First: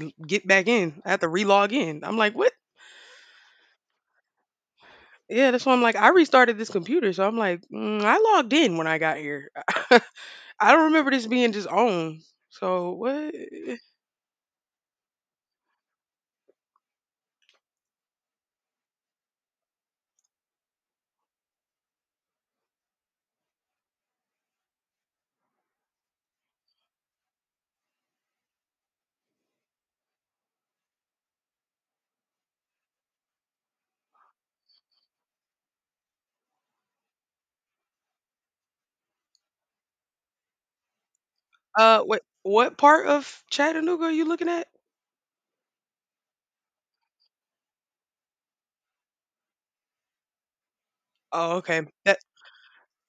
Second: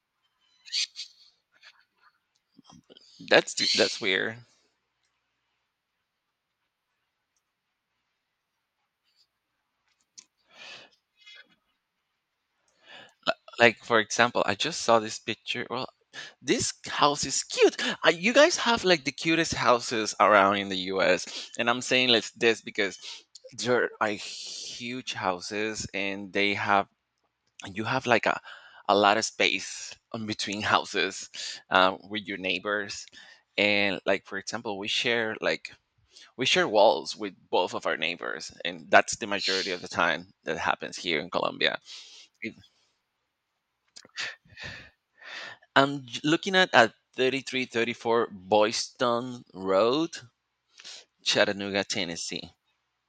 Get back in. I have to re-log in. I'm like, what? That's That's weird. Yeah, that's why I'm like, I restarted this computer. So I'm like, I logged in when I got here. I don't remember this being just on. So what? Like for example, I just saw this picture. Well, this house is cute. You guys have like the cutest houses around in the U.S. And I'm saying like this because there are huge houses and they have you have like a lot of space in between houses with your neighbors. And like for example, we share walls with both of our neighbors, and that's the majority of the time that happens here in Colombia. What part of Chattanooga are you looking at? I'm looking at 3334 Boyston Road, Oh, Chattanooga, okay. That Tennessee.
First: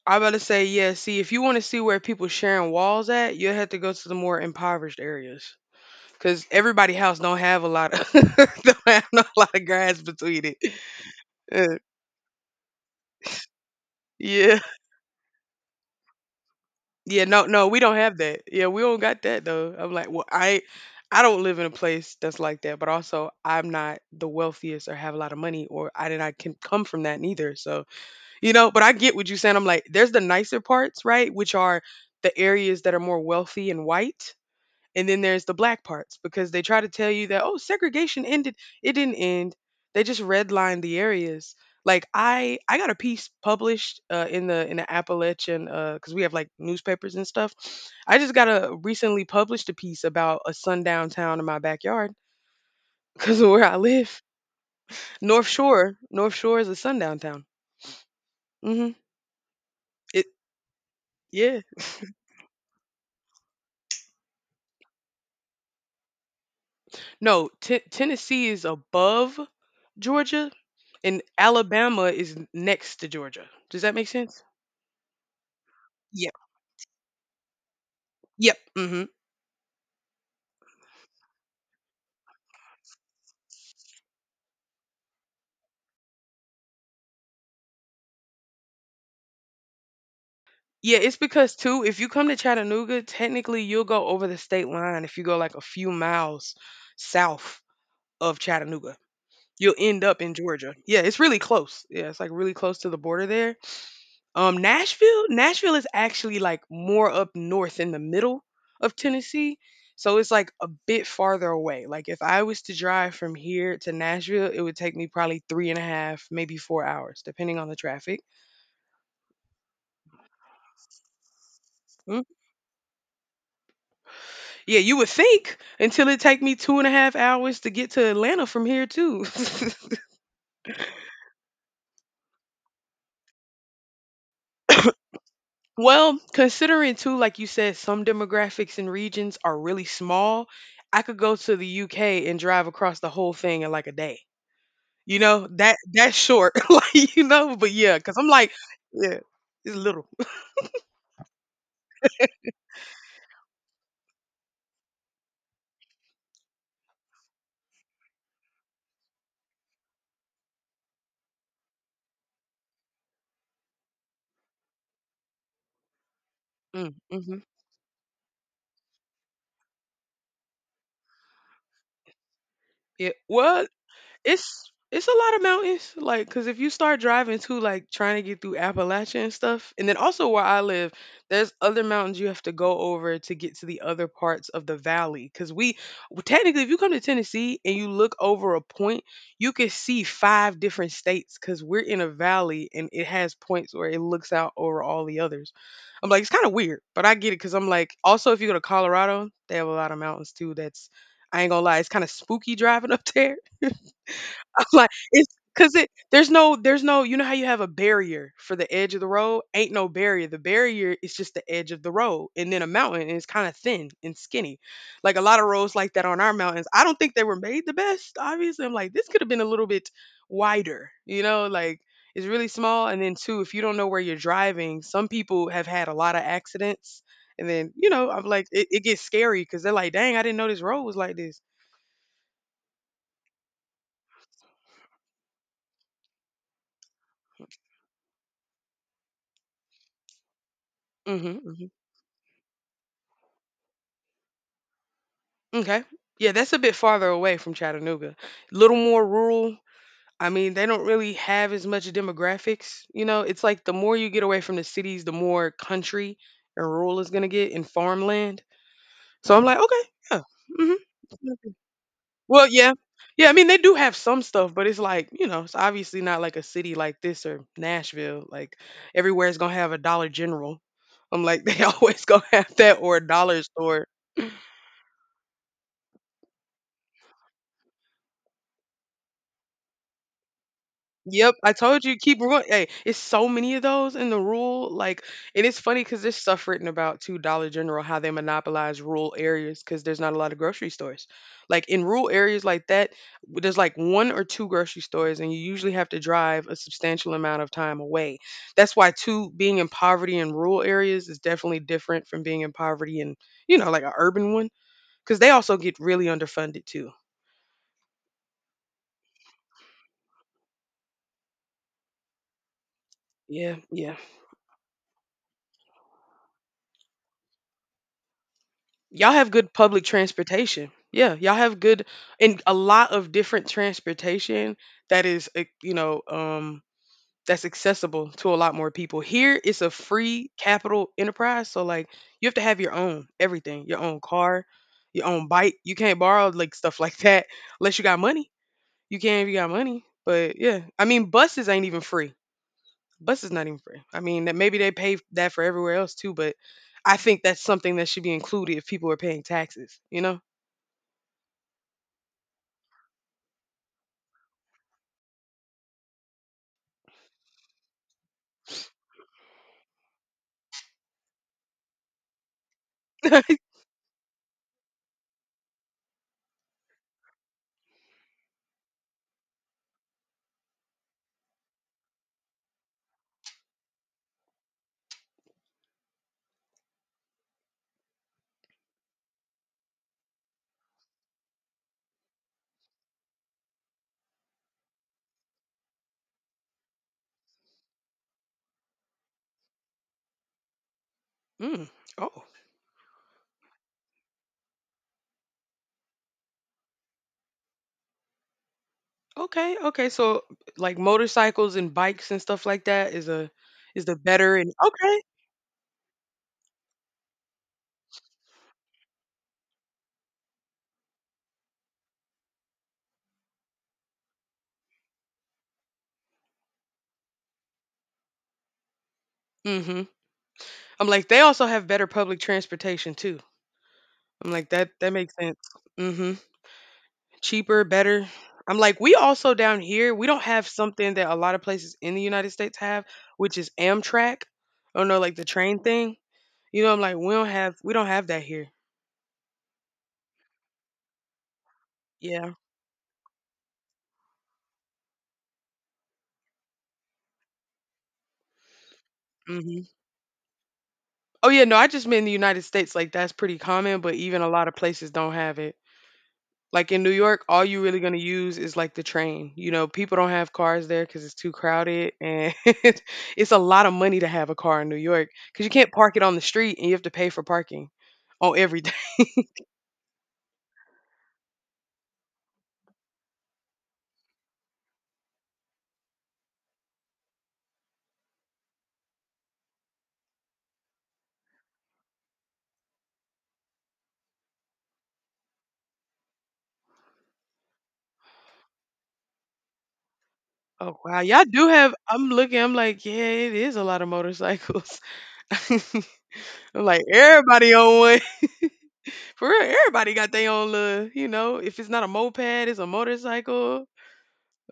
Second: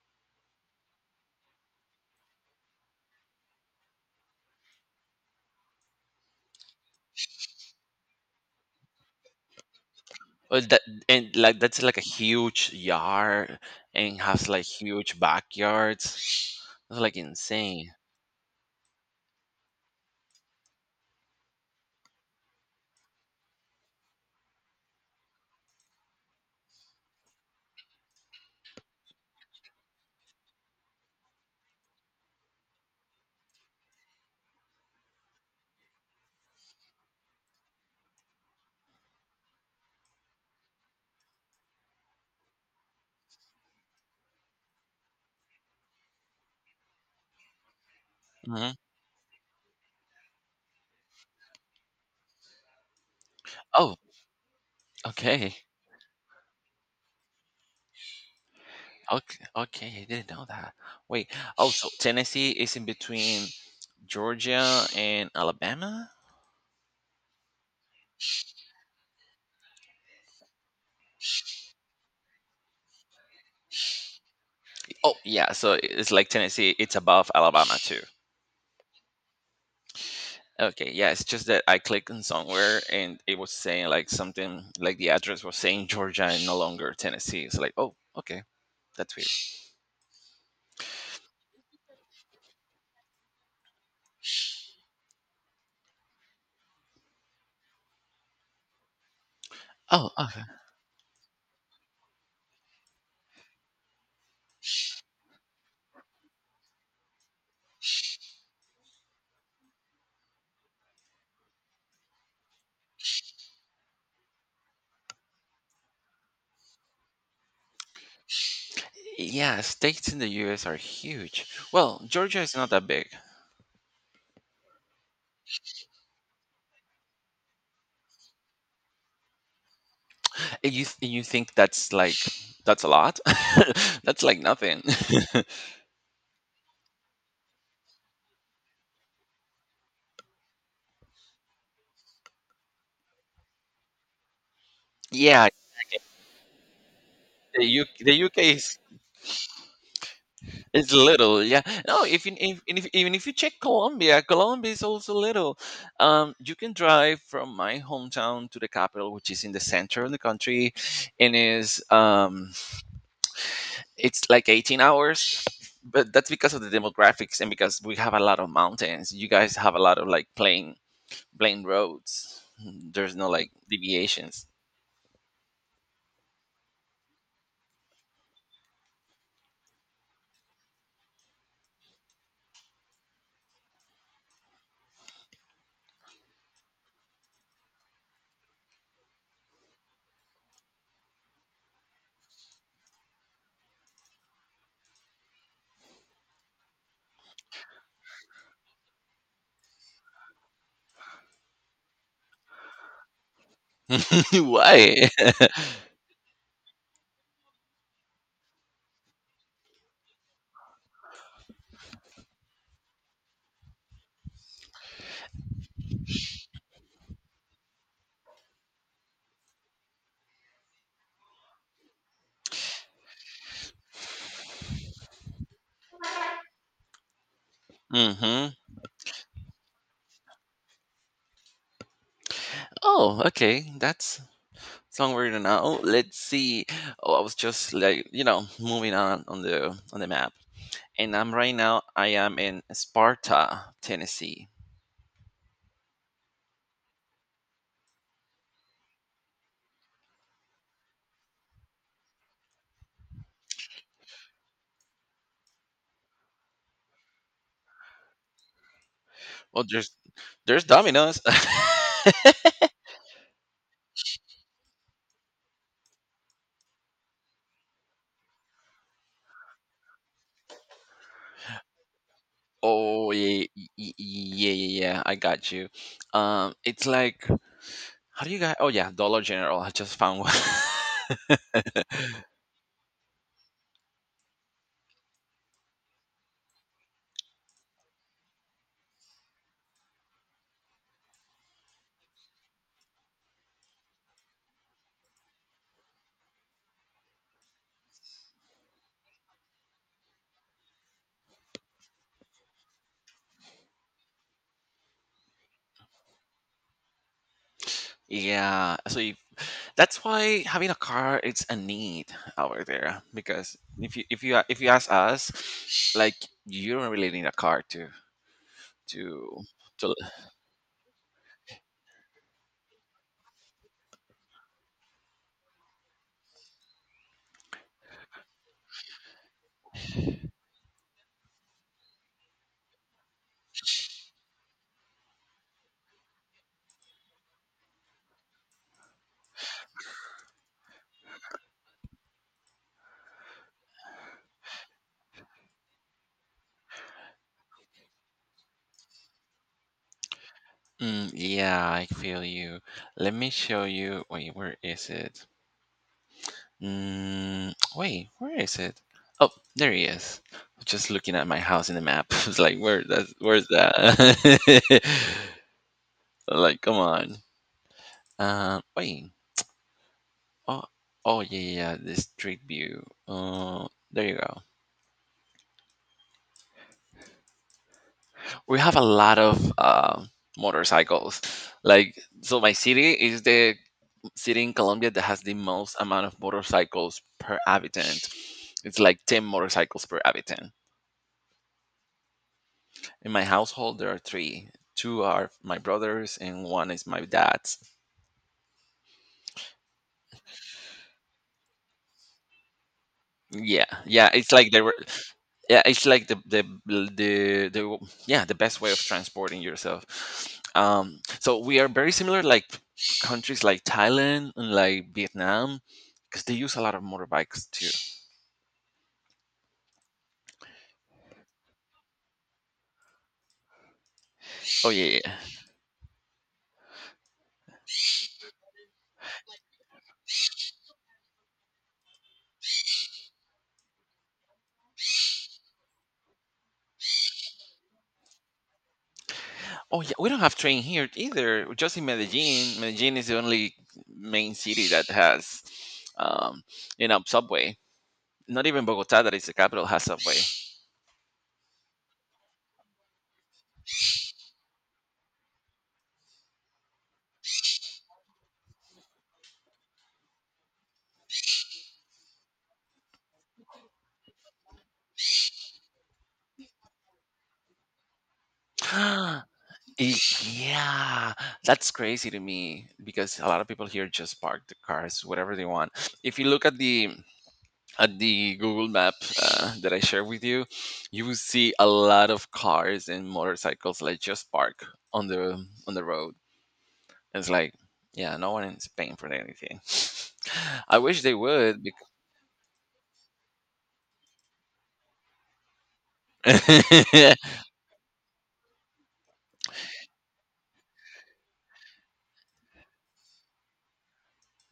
I about to say, yeah. See, if you want to see where people sharing walls at, you'll have to go to the more impoverished areas, cause everybody house don't have a lot of don't have a lot of grass between it. Well, that and like Uh, that's like a huge yard and has yeah. like huge backyards. It's like Yeah, no, no, we insane. don't have that. Yeah, we don't got that though. I'm like, I don't live in a place that's like that. But also, I'm not the wealthiest or have a lot of money, or I did not can come from that neither. So you know, but I get what you're saying. I'm like, there's the nicer parts, right? Which are the areas that are more wealthy and white, and then there's the black parts because they try to tell you that, oh, segregation ended. It didn't end. They just redlined the areas. Like I got a piece published in the Appalachian because we have like newspapers and stuff. I just got Hmm. a recently published a piece about a sundown town in my backyard because of where I Oh, live. Okay. North Shore is a sundown town. Hmm. Okay, okay, I It, didn't know that. Wait, yeah, oh, so Tennessee is in between Georgia and Alabama? no, Tennessee is above Georgia, and Alabama is next to Georgia. Does that make sense? Oh, yeah, so it's like Yep. Tennessee, it's above Alabama too. Yep. Hmm. Okay, yeah, it's just that I clicked on somewhere and it was saying like something like the address was saying Georgia and no longer Tennessee. It's like, oh, okay, that's weird. Yeah, it's because too, if you come to Chattanooga, technically you'll go over the state line if you go like a few miles south of Chattanooga. You'll end Oh, up in okay. Georgia. Yeah, it's really close. Yeah, it's like really close to the border there. Nashville is actually like more up north in the middle of Tennessee. So it's like a bit farther away. Like if I was to drive from here to Nashville, it would take me probably three and a half, maybe 4 hours, depending on the traffic. Yeah, states in the U.S. are huge. Well, Mm. Georgia is not that big. Yeah, you would think until it take me two and a half hours to get to Atlanta from here too. And you you think that's a lot? That's like nothing. Well, considering too, like you said, some demographics and regions are really small, I could go to the UK and drive across the whole thing in like a day. You Yeah, know, that's short, like, you know, the but yeah, the because 'cause I'm UK like, is yeah, it's little. it's little, yeah. No, if you if even if you check Colombia is also little. You can drive from my hometown to the capital, which is in the center of the country, and is it's like 18 hours. But that's because of the Mm, demographics mhm, and because we have a lot of mountains. You guys have a lot of like plain roads. yeah, There's no like well deviations. it's a lot of mountains like because if you start driving too like trying to get through Appalachia and stuff and then also where I live there's other mountains you have to go over to get to the other parts of the valley because we well, technically if you come to Tennessee and you look over a point you can see 5 different states because we're in a valley and it has points where it looks out over all the others. I'm like, it's kind of weird but I get it because I'm like also if you go to Colorado they have a lot of mountains too. That's I ain't gonna lie, it's kind of spooky driving up there. Like Why? it's because it there's no, you know how you have a barrier for the edge of the road? Ain't no barrier. The barrier is just the edge of the road. And then a mountain and it's kind of thin and skinny. Like a lot of roads like that on our mountains. I don't think they were made the best, obviously. I'm like, this could have been a little bit wider, you know, like it's really small. And then two, if you don't know where you're driving, some people have had a lot of accidents. And then, you know, I'm like, Hmm. it gets scary because they're like, dang, I didn't know this road was like this. Oh, okay. That's somewhere now. Let's see. Oh, I was just like moving on the map, and I'm Hmm. right now. I am in Sparta, Tennessee. Okay. Yeah, that's a bit farther away from Chattanooga. Little more rural. I mean, they don't really have as much demographics. You know, it's like the more you get away from the cities, the more country and rural is gonna get in farmland. So I'm like, Well, okay, there's yeah. there's Hmm. Domino's. Well, yeah. Yeah, I mean they do have some stuff, but it's like, you know, it's obviously not like a city like this or Nashville. Like everywhere's gonna have a Dollar General. I'm like, they always gonna have that or a Oh yeah, dollar store. Yeah, yeah, yeah. I got you. It's like how do you guys? Oh yeah, Dollar General. I just found one. Yep, I told you keep going. Hey, it's so many of those in the rural. Like, and it's funny because there's stuff written about two Dollar General how they monopolize rural areas because there's not a lot of grocery stores. Like in rural areas like that, there's like 1 or 2 grocery stores, and you usually have to drive a substantial amount of time away. That's why two being in poverty in rural areas is definitely different from being in poverty in you know like an urban one because they also get really underfunded too. Yeah, so if, that's why having a car it's a need over there because Yeah, yeah. If you ask us, like you don't really need a car to Y'all have to good public to transportation. Yeah, y'all have good and a lot of different transportation that is, you know, that's accessible to a lot more people. Here, it's a free capital enterprise, so like you have to have your own everything, your own car, your own bike. You can't borrow like stuff like that unless you got money. You can if you got money, but yeah, I mean, buses ain't even free. Bus is not even free. I mean, that maybe they pay that for everywhere else too, but I think that's something that should be included if people are paying taxes, you know? Mm, yeah, I feel you. Let me show you. Wait, where is it? Mm, wait, where is it? Oh, there he is. Just looking at my house in the map. It's like, where that? Where's that? Like, come on. Wait. Oh, oh yeah, yeah. Yeah, the street view. There you go. We have a lot of motorcycles. Like, so my city is the city in Colombia that has the most amount of motorcycles per inhabitant. It's like 10 motorcycles per inhabitant. Mm. Oh. In my household, there are three. Two are my brothers, and one is my dad's. Okay. Okay. So like motorcycles and bikes and stuff like that is a Yeah, is the yeah, it's better like and they were. okay. Yeah, it's like the yeah, the best way of transporting yourself. So we are very similar, like countries like Thailand and like Vietnam, because they use a lot of motorbikes too. Mhm. I'm like they also have better public transportation too. I'm like Oh that yeah, that yeah, yeah. makes sense. Mhm. Cheaper, better. I'm like we also down here, we don't have something that a lot of places in the United States have, which is Amtrak. Oh no, like the train thing. You know, I'm like, we don't have that here. Oh yeah, we don't have train here either. Just in Yeah. Medellin. Medellin is the only main city that has, um, you know, subway. Not even Bogota, that is the Mhm. capital, has subway. Oh yeah, no, I just meant in the United States, like that's pretty common, but even a lot of places don't have it. Like in New York, all you really gonna use is like the train. You know, people don't have cars there because it's too crowded, and it's a lot of money to have a car in New York because you can't park it on the street and you have to pay for parking on every day. Y- yeah, that's crazy to me because a lot of people here just park the cars whatever they want. If you look at the Google Map that I share with you, you will see a lot of cars and motorcycles like just park on the on the road. It's like, yeah, no one is paying for anything. Oh I wow, wish they y'all do would. have. Because I'm looking. I'm like, yeah, it is a lot of motorcycles. I'm like, everybody on one. For real, everybody got their own little, you know, if it's not a moped, it's a motorcycle.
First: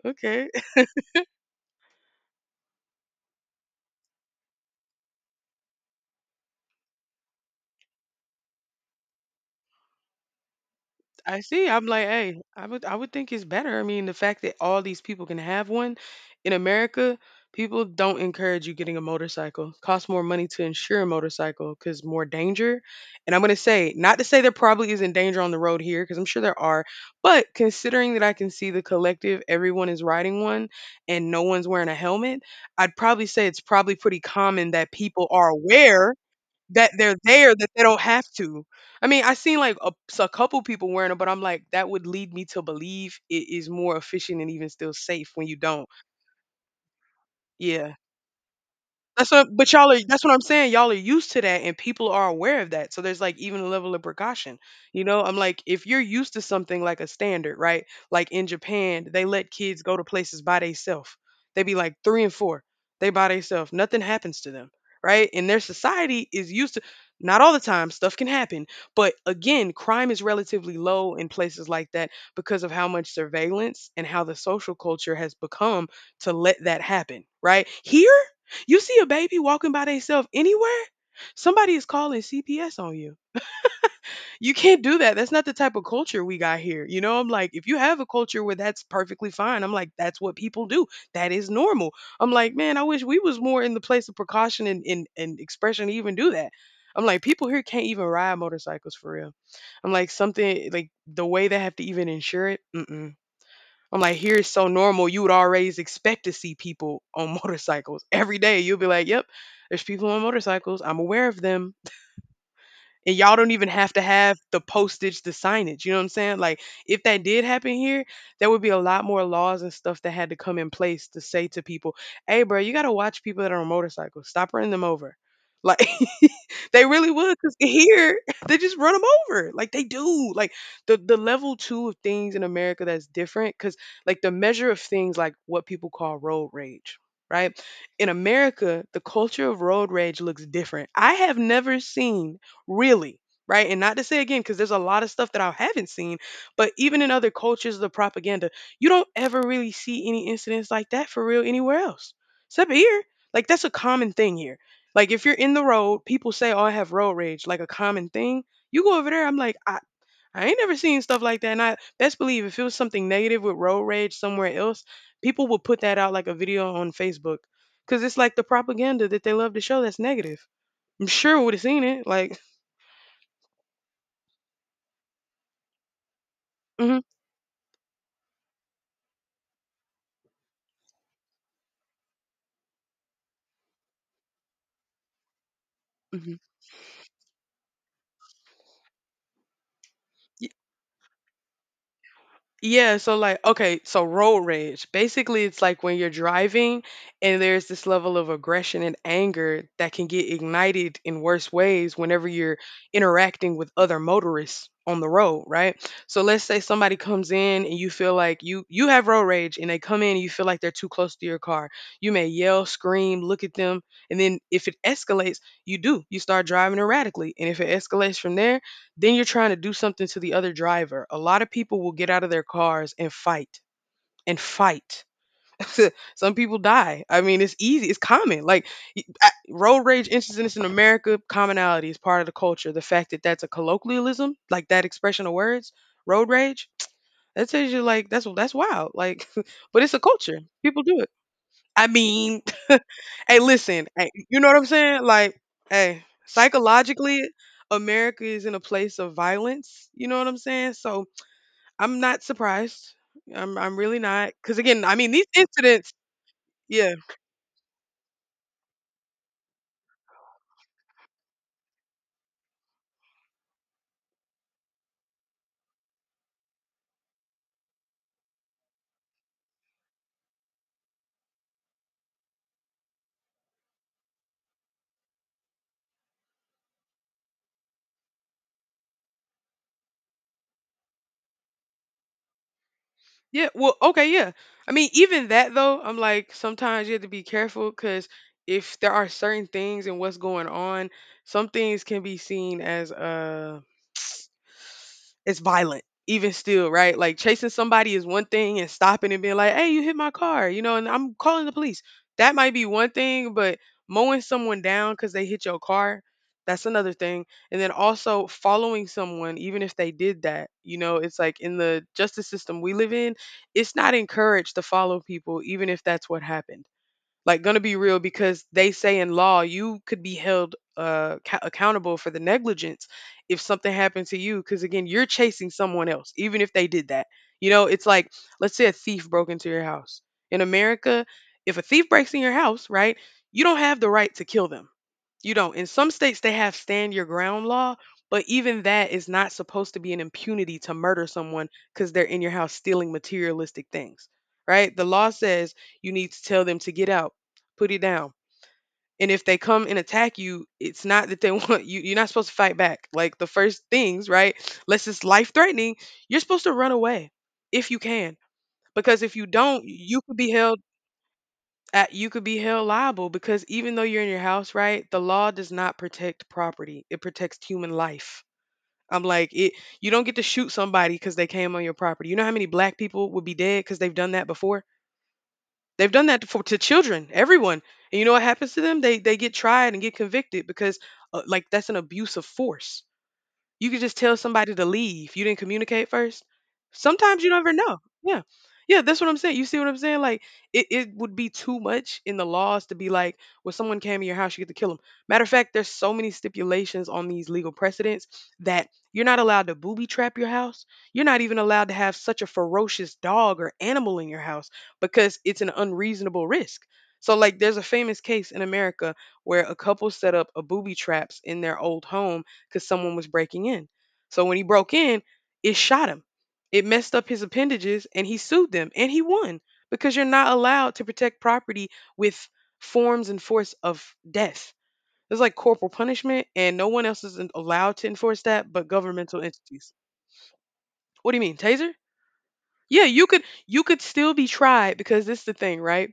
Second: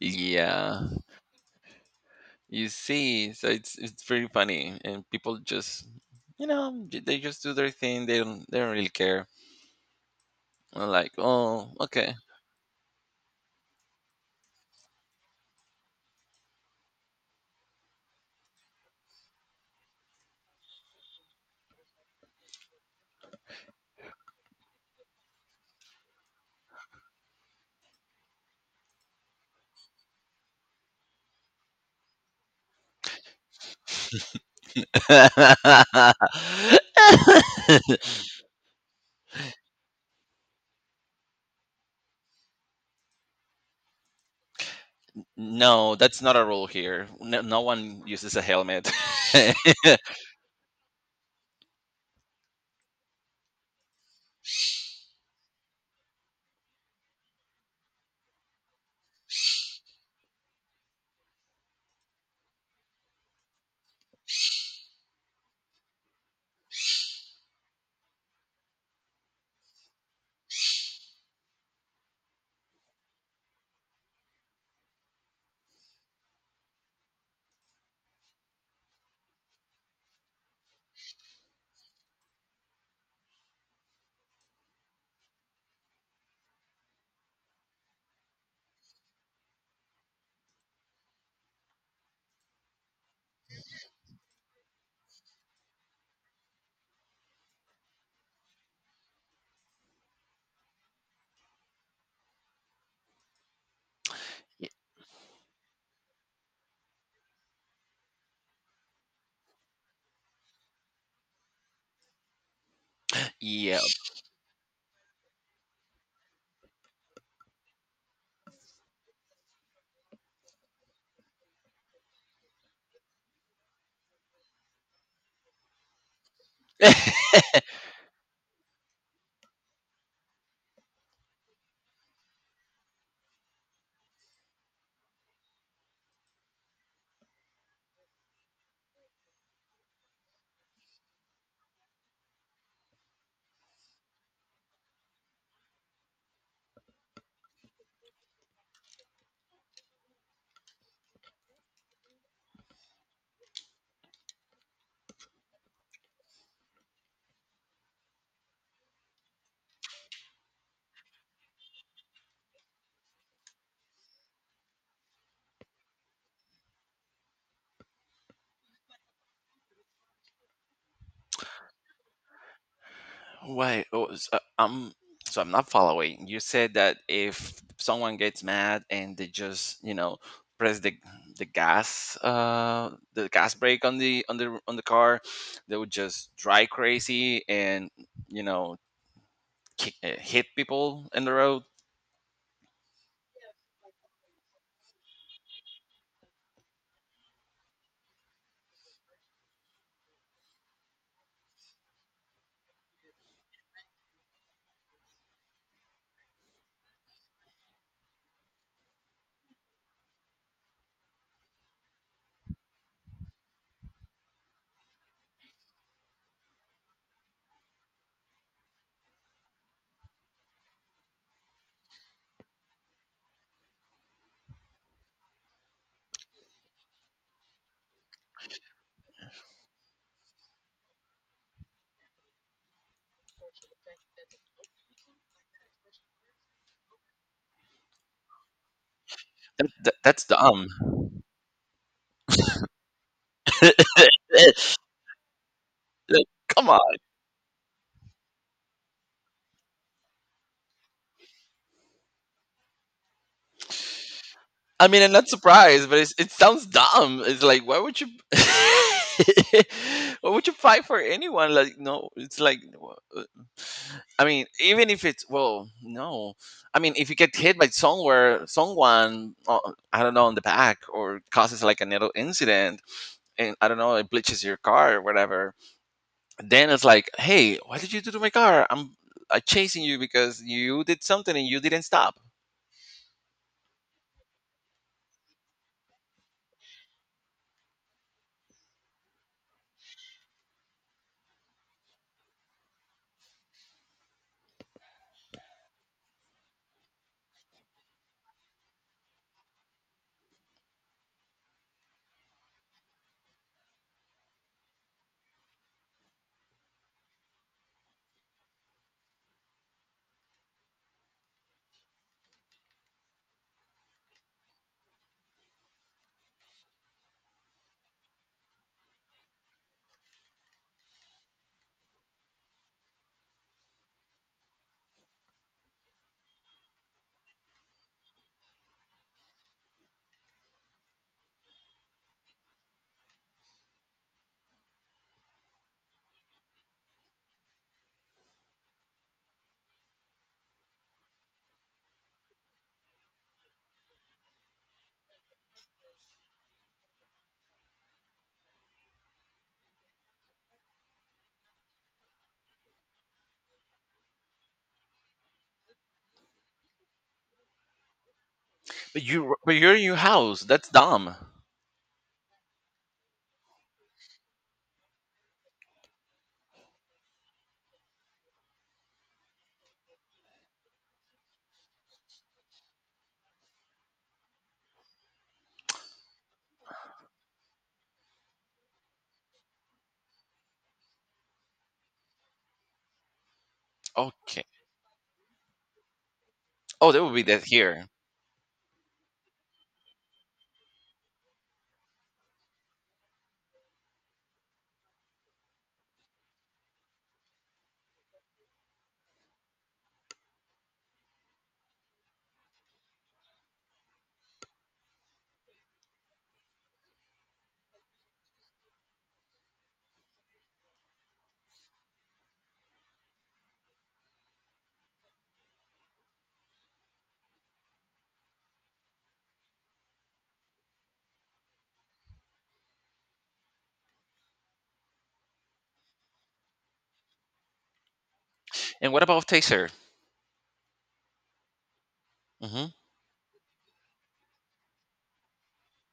Okay. yeah, you see, so it's pretty funny, and people just, they just do their thing. They don't really care. I'm like, I see. oh, I'm like, okay. hey, I would think it's better. I mean, the fact that all these people can have one in America, people don't encourage you getting a motorcycle. Costs more money to insure a motorcycle because more danger. And I'm gonna say, not to say there probably isn't danger on the road here, because I'm sure there are, but considering that I can see the collective, everyone is riding one and no one's wearing a helmet, I'd probably say it's probably pretty common that people are aware that they're there that they don't have to. I mean, I seen like a couple people wearing them, but I'm like, that would lead me to believe it is more efficient and even still safe when you don't. No, that's not a rule here. No, no Yeah. one uses a helmet. That's what but y'all are that's what I'm saying, y'all are used to that and people are aware of that. So there's like even a level of precaution. You know, I'm like if you're used to something like a standard, right? Like in Japan, they let kids go to places by themselves. They be like 3 and 4. They by themselves. Nothing happens to them, right? And their society is used to not all the time stuff can happen, but again, crime is relatively low in places like that because of how much surveillance and how the social culture has become to let that happen, right? Here you see a baby walking by themselves anywhere, somebody is calling CPS on you. You can't do that. That's not the type of culture we got here. You know, I'm like, if you have a culture where that's perfectly fine, I'm like, that's what people do. That is normal. I'm like, man, I wish we was more in the place of precaution and expression to even do that. I'm like, people here can't even ride motorcycles for real. I'm like, something like the way they have to even insure it. Mm-mm. I'm like, here is so normal. You would always expect to see people on motorcycles every day. You'll be like, yep, there's people on motorcycles. I'm aware of them, and y'all don't even Yeah. have to have the postage, the signage. You know what I'm saying? Like, if that did happen here, there would be a lot more laws and stuff that had to come in place to say to people, "Hey, bro, you gotta watch people that are on motorcycles. Stop running them over." Like, they really would, because here they just run them over. Like they do. Like the level two of things in America that's different, because like the measure of things like what people call road rage. Right. In America, the culture of road rage looks different. I have never seen, really. Right, and not to say, again, because there's a lot of stuff that I haven't seen. But even in other cultures, the propaganda, you don't ever really see any incidents like that for real anywhere else, except here. Like, that's a common thing here. Like, if you're in the road, people say, oh, I have road rage, like a common thing. You go over there, I'm like, I ain't never seen stuff like that. And I best believe if it was something negative with road rage somewhere else, people would put that out like a video on Facebook. Cause it's like the propaganda that they love to show that's negative. I'm sure would have seen it. Like, Wait, oh, so I'm not following. You said that mhm. if someone gets mad and they just, press the gas brake on the car, they would just Mhm. drive crazy and you know kick, hit Y- people in the road. Yeah, so like, okay, so road rage. Basically, it's like when you're driving and there's this level of aggression and anger that can get ignited in worse ways whenever you're interacting with other motorists on the road, right? So let's say somebody comes in and you feel like you have road rage, and they come in and you feel like they're too close to your car. You may yell, scream, look at them, and then if it escalates, you do. You start driving erratically. And if it escalates from there, then you're trying to do something to the other driver. A lot of people will get out of their cars and fight and fight. Some people die. I mean, it's easy. It's common. Like, road rage incidents in America, commonality is part of the culture. The fact that that's a colloquialism, like that expression of words, road rage, that tells you like that's wild. Like, That, but that, it's a that's culture. dumb. People do it. I mean. Hey, listen, hey, you know what I'm saying? Like, hey, Come psychologically, America is in a place of violence. You know what I'm saying? So I'm not surprised. I'm really not. Cause again, I I mean, mean I'm these not surprised, incidents, but it sounds yeah. dumb. It's like, why would you, why would you fight for anyone? Like, no, it's like, I mean, even if it's well, no, I mean, if you get hit by somewhere, someone, I don't know, on the back or causes like a little incident, and I don't know, it bleaches your car or whatever, then it's like, hey, what did you do to my car? I'm chasing you because you did something and you didn't stop. Yeah. Well, okay, yeah. I mean, even that though, I'm like, sometimes you have to be careful because if there are certain things and what's going on, some things can be seen as it's violent even still, right? Like, chasing somebody is one thing, and stopping and being like, hey, you hit my car, you know, and I'm calling the police, that might be one thing. But mowing someone down because they hit your car, that's another thing. And then also following someone, even if they did that, you know, it's like in the justice system we live in, it's not encouraged to follow people even if that's what happened. Like, gonna be real, because they say in law you could be held accountable for the negligence if something happened to you, because again, you're chasing someone else even if they did that. You know, it's like, let's say a thief broke into your house. In America, if a thief breaks in your house, right? You don't have the right to kill them. You don't. In some states they have stand your ground law, but even that is not supposed to be an impunity to murder someone because they're in your house stealing materialistic things, right? The law says you need to tell them to get out, put it down. And if they come and attack you, it's not that they want you. You're not supposed to fight back. Like the first things, right? Unless it's life threatening, you're supposed to run away if you can. Because But if you you, but don't, you're in your house. That's dumb. You could be held liable because even though you're in your house, right? The law does not protect property. It protects human life. I'm like, it you don't get to shoot somebody because they came on your property. You know how many black people would be dead because they've done that before? They've done that for to children, everyone. And you know what happens to them? They get tried and get convicted because like that's an abuse of force. You could just tell Okay. somebody to leave. You didn't communicate first. Oh, that would be Sometimes you don't that ever know. here. Yeah. Yeah, that's what I'm saying. You see what I'm saying? Like it would be too much in the laws to be like, well, someone came in your house, you get to kill them. Matter of fact, there's so many stipulations on these legal precedents that you're not allowed to booby trap your house. You're not even allowed to have such a ferocious dog or animal in your house because it's an unreasonable risk. So like there's a famous case in America where a couple set up a booby traps in their old home because someone was breaking in. So when he broke in, it shot him. It messed up his appendages, and he sued them and he won because you're not allowed to protect property with forms and force of death. It's like corporal punishment, and no one else is allowed to enforce that but And what governmental about Taser? entities. What do you mean, taser? Hmm. Yeah, you could still be tried because this is the thing, right?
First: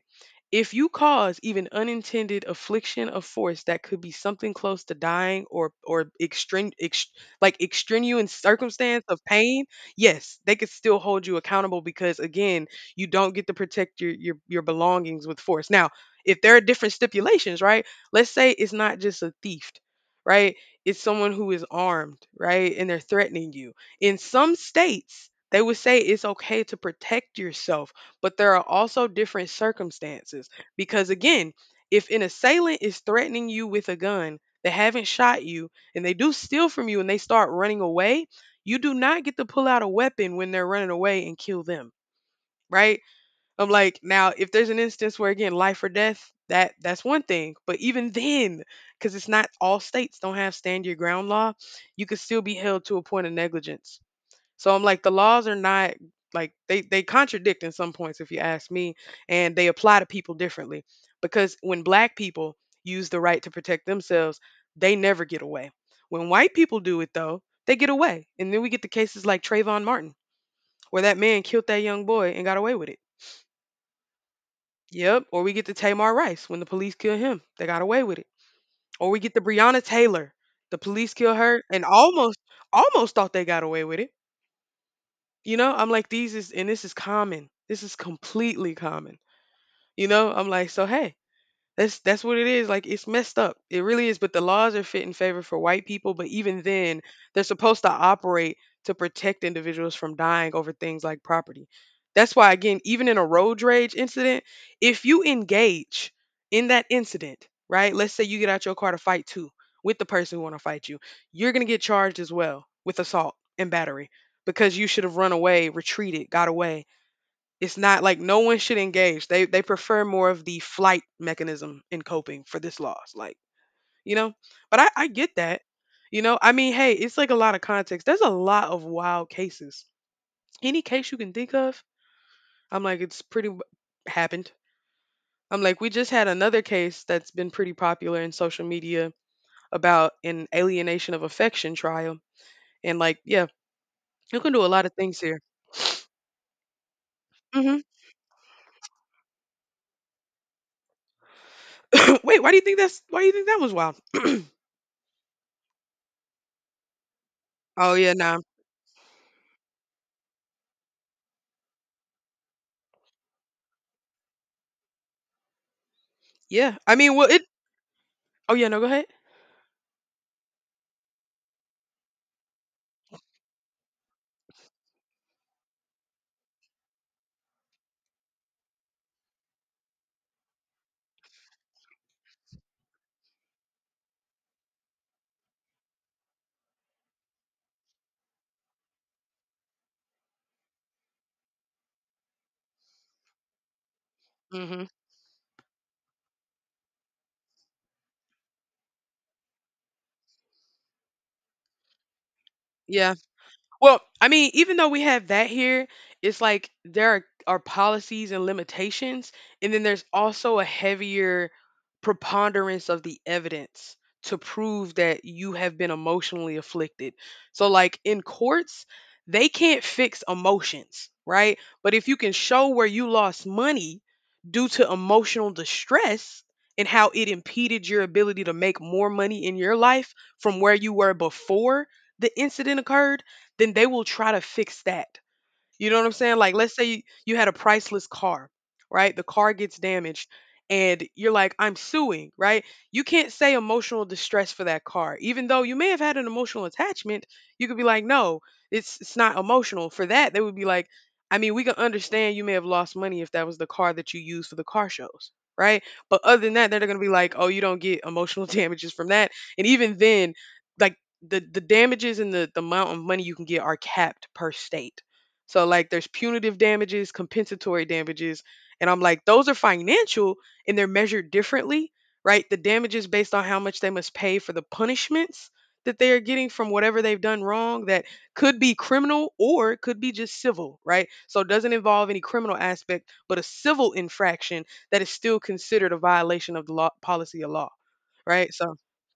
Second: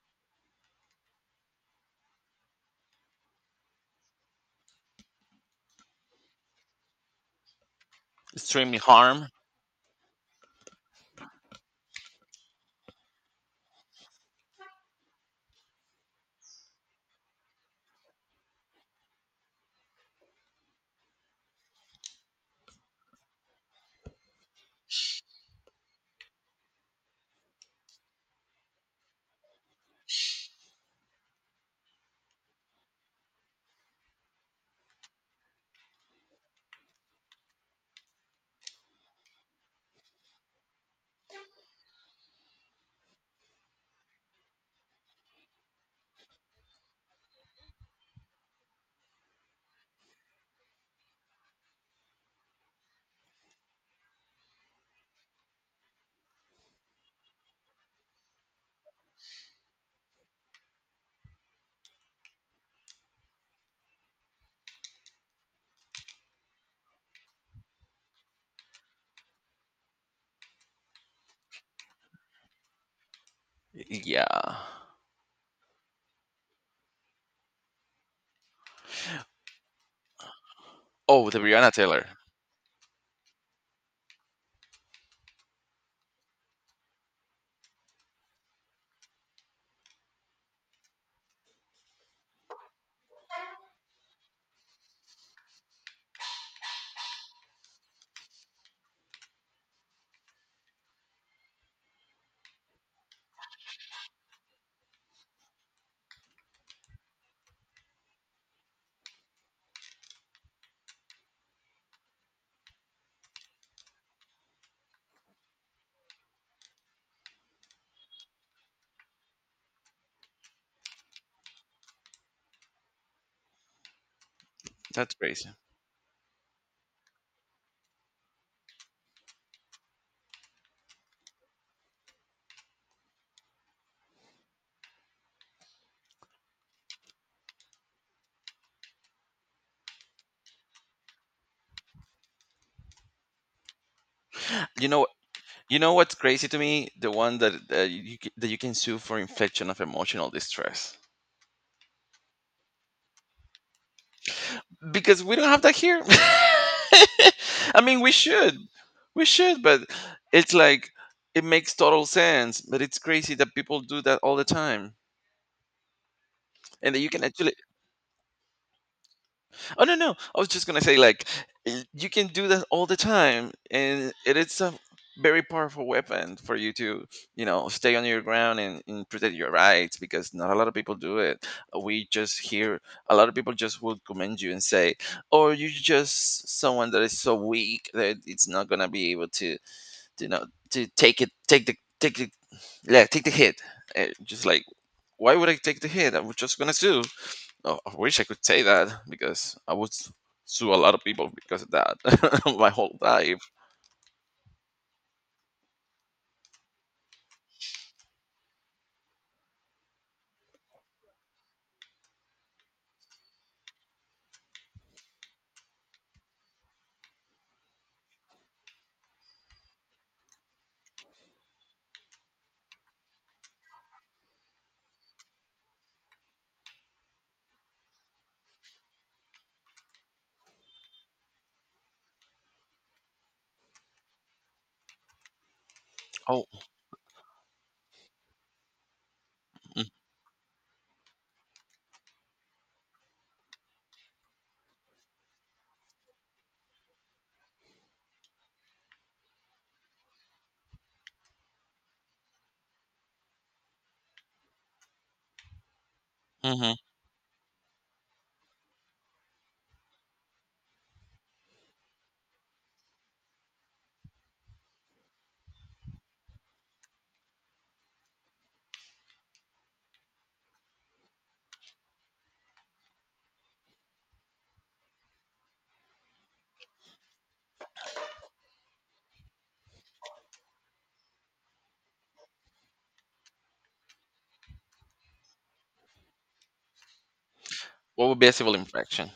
If you cause even unintended affliction of force that could be something close to dying or extreme ex like extenuous Extremely circumstance of harm. pain, yes, they could still hold you accountable because again, you don't get to protect your your belongings with force. Now, if there are different stipulations, right? Let's say it's not just a thief, right? It's someone who is armed, right? And they're threatening you. In some states, they would say it's okay to protect yourself, but there are also different circumstances. Because again, if an assailant is threatening you with a gun, they haven't shot you, and they do steal from you and they start running away, you do not get to pull out a weapon when they're running away and kill them, right? I'm like, now if there's an instance where again life or death, that's one thing, but even then, because it's not all states don't have stand your ground law, you could still be held to a point of negligence. So I'm like, the laws are not like they contradict in some points, if you ask me, and they apply to people differently. Because when black people use the right to protect themselves, they never get away. When white people do it though, they get away. And then we get the cases like Trayvon Martin, where that man killed that young boy and got away with it. Yeah. Yep. Or we get the Tamar Rice, when the police kill him, they got away with it. Or we get the Breonna Taylor. The police Oh, kill the her Brianna and Taylor. Almost thought they got away with it. You know, I'm like, these is, and this is common. This is completely common. You know, I'm like, so hey, that's what it is. Like, it's messed up. It really is. But the laws are fit in favor for white people. But even then, they're supposed to operate to protect individuals from dying over things like property. That's why, again, even in a road rage incident, if you engage in that incident, right? Let's say you get out your car to fight too with the person who want to fight you, you're gonna get charged as well with assault and battery because you should have run away, retreated, got away. It's not like no one should engage. They prefer more of the flight mechanism in coping for this loss. Like, you know? But I That's get crazy. that. You know, I mean, hey, it's like a lot of context. There's a lot of wild cases. Any case you can think of, I'm like, it's pretty happened. I'm like, we just had another case that's been pretty popular in social media about an alienation of affection trial. And like, yeah, you can do a lot You of know, things here. you know what's crazy to me? The one that Hmm. That you can sue for infliction of emotional distress Wait, why do you think that's why do you think that was wild? because we don't have that here. I Oh mean, we yeah, nah. should, we should, but it's like it makes total sense. But it's crazy that people do that all the time, Yeah. and I that you mean, can well it... actually Oh yeah, no, go ahead. Oh no, no. I was just gonna say like you can do that all the time, and it is a very powerful weapon for you to stay on your ground and protect your rights because not a lot of people do it. We just hear a lot of people just will commend you and say, "Oh, you're just someone that is so weak that it's not gonna be able to know to take it take the yeah, take the hit." Just like Hmm. why would I take the hit? I'm just gonna sue. Oh, I wish I could say that because I would sue a lot of people because of that my whole Yeah. life. Well, I mean, even though we have that here, it's like there are policies and limitations, and then there's also a heavier preponderance of the evidence to prove that you have been emotionally afflicted. So, like in courts, they can't fix emotions, right? But if you can show where you lost money due to emotional distress and how it impeded your ability to make more money in your life from where you were before the incident occurred, then they will try to fix that. You know what I'm saying? Oh, Like, let's say you had a priceless car, right? The car gets damaged and you're like, I'm suing, right? You can't say emotional distress for that car. Even though you may have had an emotional attachment, you could be like, no, it's not emotional. For that, they would be like, I mean, we can understand you may have lost money if that was the car that you used for the car shows, right? But other than that, mm-hmm. they're gonna be like, oh, you don't get emotional damages from that. And even then, like, the damages and the amount of money you can get are capped per state, so like there's punitive damages, compensatory damages, and I'm like those are financial and they're measured differently, right? The damages based on how much they must pay for the punishments that they are getting from whatever they've done wrong, that could be criminal or it could be just civil, right? So it doesn't involve any criminal aspect, but a civil infraction that is still considered a violation of the law, policy of law, What would be a right? civil So, infraction?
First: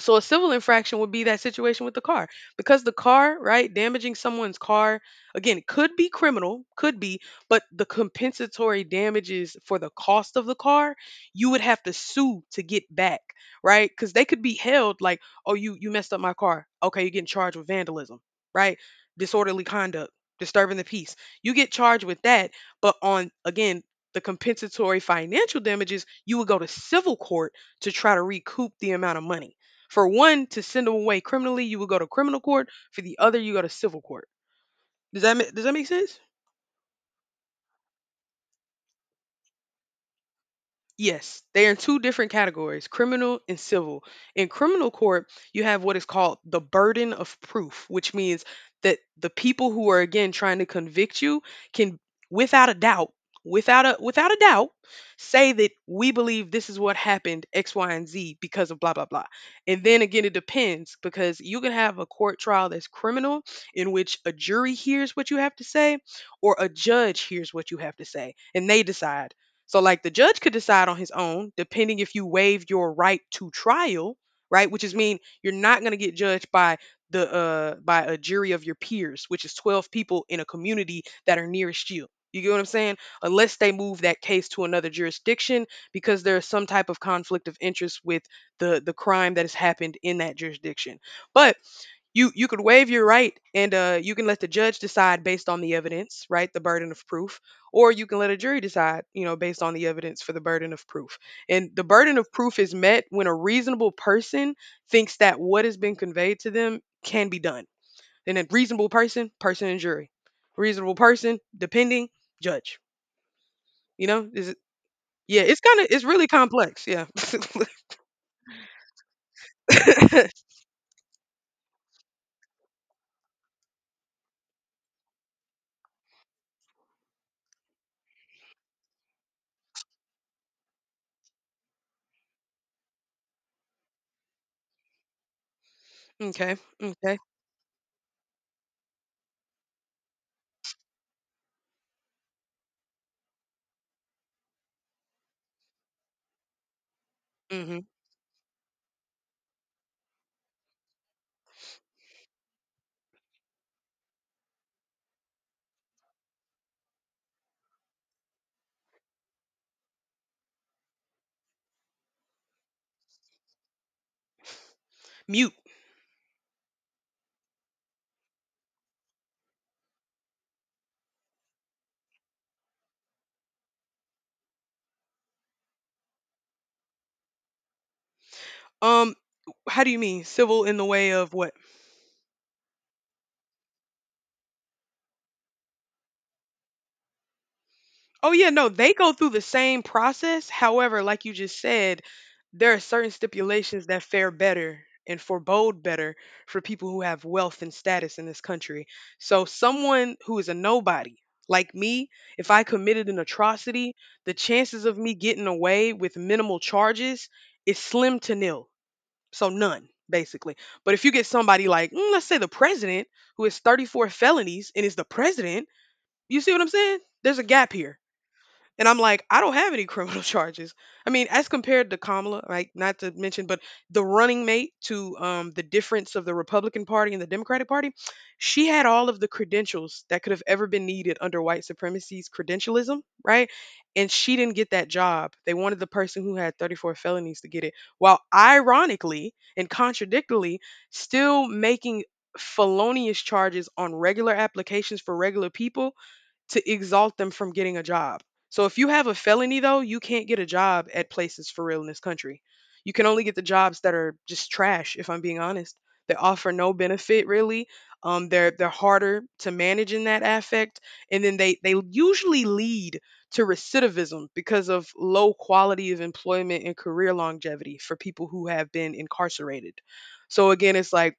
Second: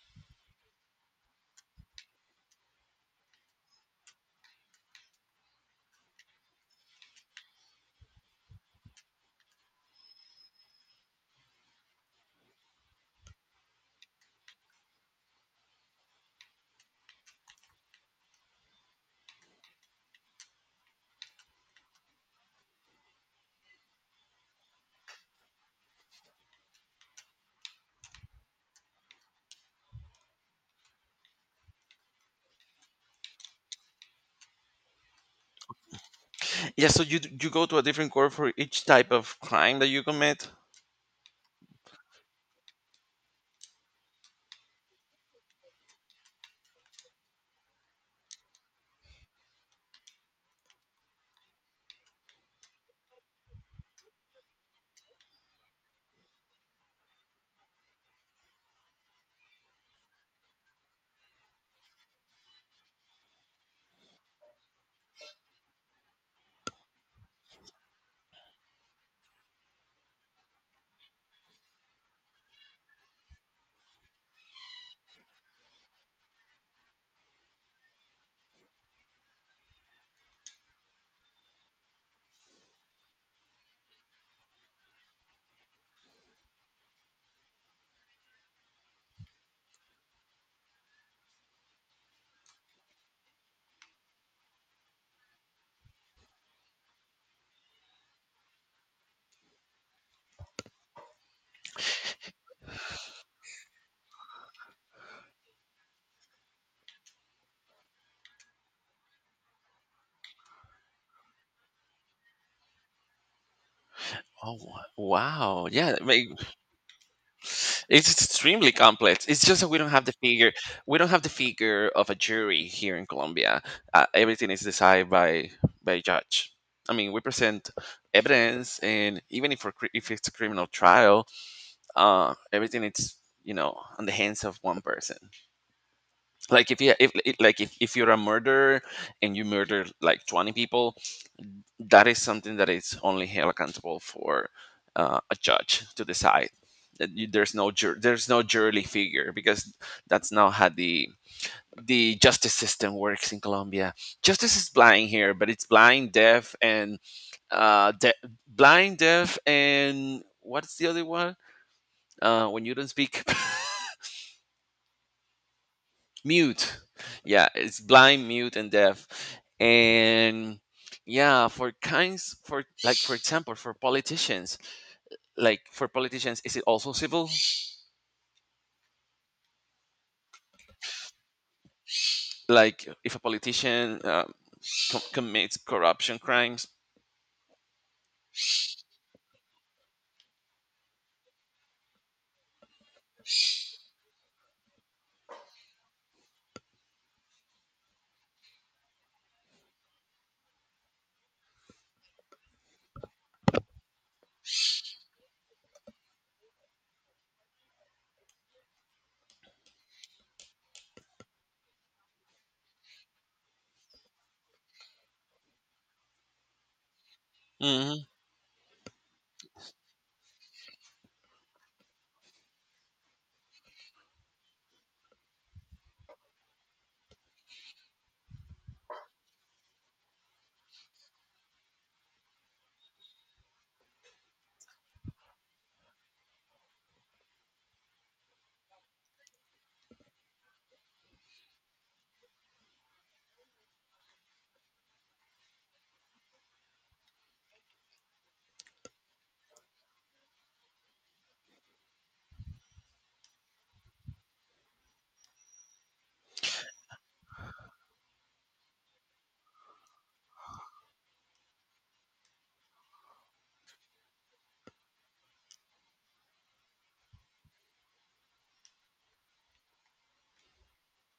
so a civil infraction would be that situation with the car, because the car, right, damaging someone's car again could be criminal, could be, but the compensatory damages for the cost of the car, you would have to sue to get back, right? Cuz they could be held like, "Oh, you messed up my car. Okay, you're getting charged with vandalism, right? Disorderly conduct, disturbing the peace. You get charged with that, but on again, the compensatory financial damages, you would go to civil court to try to recoup the amount of money. For one, to send them away criminally, you would go to criminal court. For the other, you go to civil court. Does that does that make sense? Yeah, so you you go to a different court for each type of crime that you commit. Yes, they are in two different categories, criminal and civil. In criminal court, you have what is called the burden of proof, which means that the people who are again trying to convict you can, without a doubt, without a doubt, say that we believe this is what happened, X, Y, and Z because of blah blah blah. And then again it depends, because you can have a court trial that's criminal in which a jury hears what you have to say or a judge hears what you have to say and they decide. So, like, the judge could decide on his own, depending if you waived your right to trial, right? Which is mean you're not going to get judged by the by a jury of your peers, which is 12 people in a community that are nearest you. You get what I'm saying? Unless they move that case to another jurisdiction because there is some type of conflict of interest with the crime that has happened in that jurisdiction. But you could waive your right and you can let the judge decide based on the evidence, right, the burden of proof, or you can let a jury decide, you know, based on the evidence for the burden of proof. And the burden of proof is met when a reasonable person thinks that what has been conveyed to them can be done. And a reasonable person, person and jury. Reasonable person, depending, judge. You know, is it, Oh yeah, it's wow! kind of Yeah, it's I really mean, complex. Yeah. it's extremely complex. It's just that we don't have the figure. We don't have the figure of a jury here in Colombia. Everything is decided by a judge. I mean, we present evidence, and even if it's a criminal trial, everything it's on the hands of one person, Okay. like if you if Okay. it- like if, if you're a murderer and you murder like 20 people. That is something that is only held accountable for a judge to decide that you, there's no Mhm. Jury figure because that's not how the justice system works in Colombia. Justice is blind here, but it's blind, deaf, uh, de- and what's the other one? When you don't speak Mute. mute. Yeah, it's blind, mute, and deaf. And yeah, for example, for politicians, like for politicians, is it also civil, Um how do you mean civil in the way of what? like if a politician commits corruption crimes? Oh yeah, no, they go through the same process. However, like you just said, there are certain stipulations that fare better and forebode better for people who have wealth and status in this country. So someone who is a nobody like me, if I committed an atrocity, the chances of me getting away with minimal charges is slim to nil. So none, basically. But if you get somebody like, mm, let's say the president, who has 34 felonies and is the president, you see what I'm saying? There's a gap here. Hmm. And I'm like, I don't have any criminal charges. I mean, as compared to Kamala, like not to mention, but the running mate to the difference of the Republican Party and the Democratic Party, she had all of the credentials that could have ever been needed under white supremacy's credentialism, right? And she didn't get that job. They wanted the person who had 34 felonies to get it, while ironically and contradictorily, still making felonious charges on regular applications for regular people to exalt them from getting a job. So if you have a felony though, you can't get a job at places for real in this country. You can only get the jobs that are just trash, if I'm being honest. They offer no benefit really. They're harder to manage in that affect, and then they usually lead to recidivism because of low quality of employment and career longevity for people who have been incarcerated. So again, it's like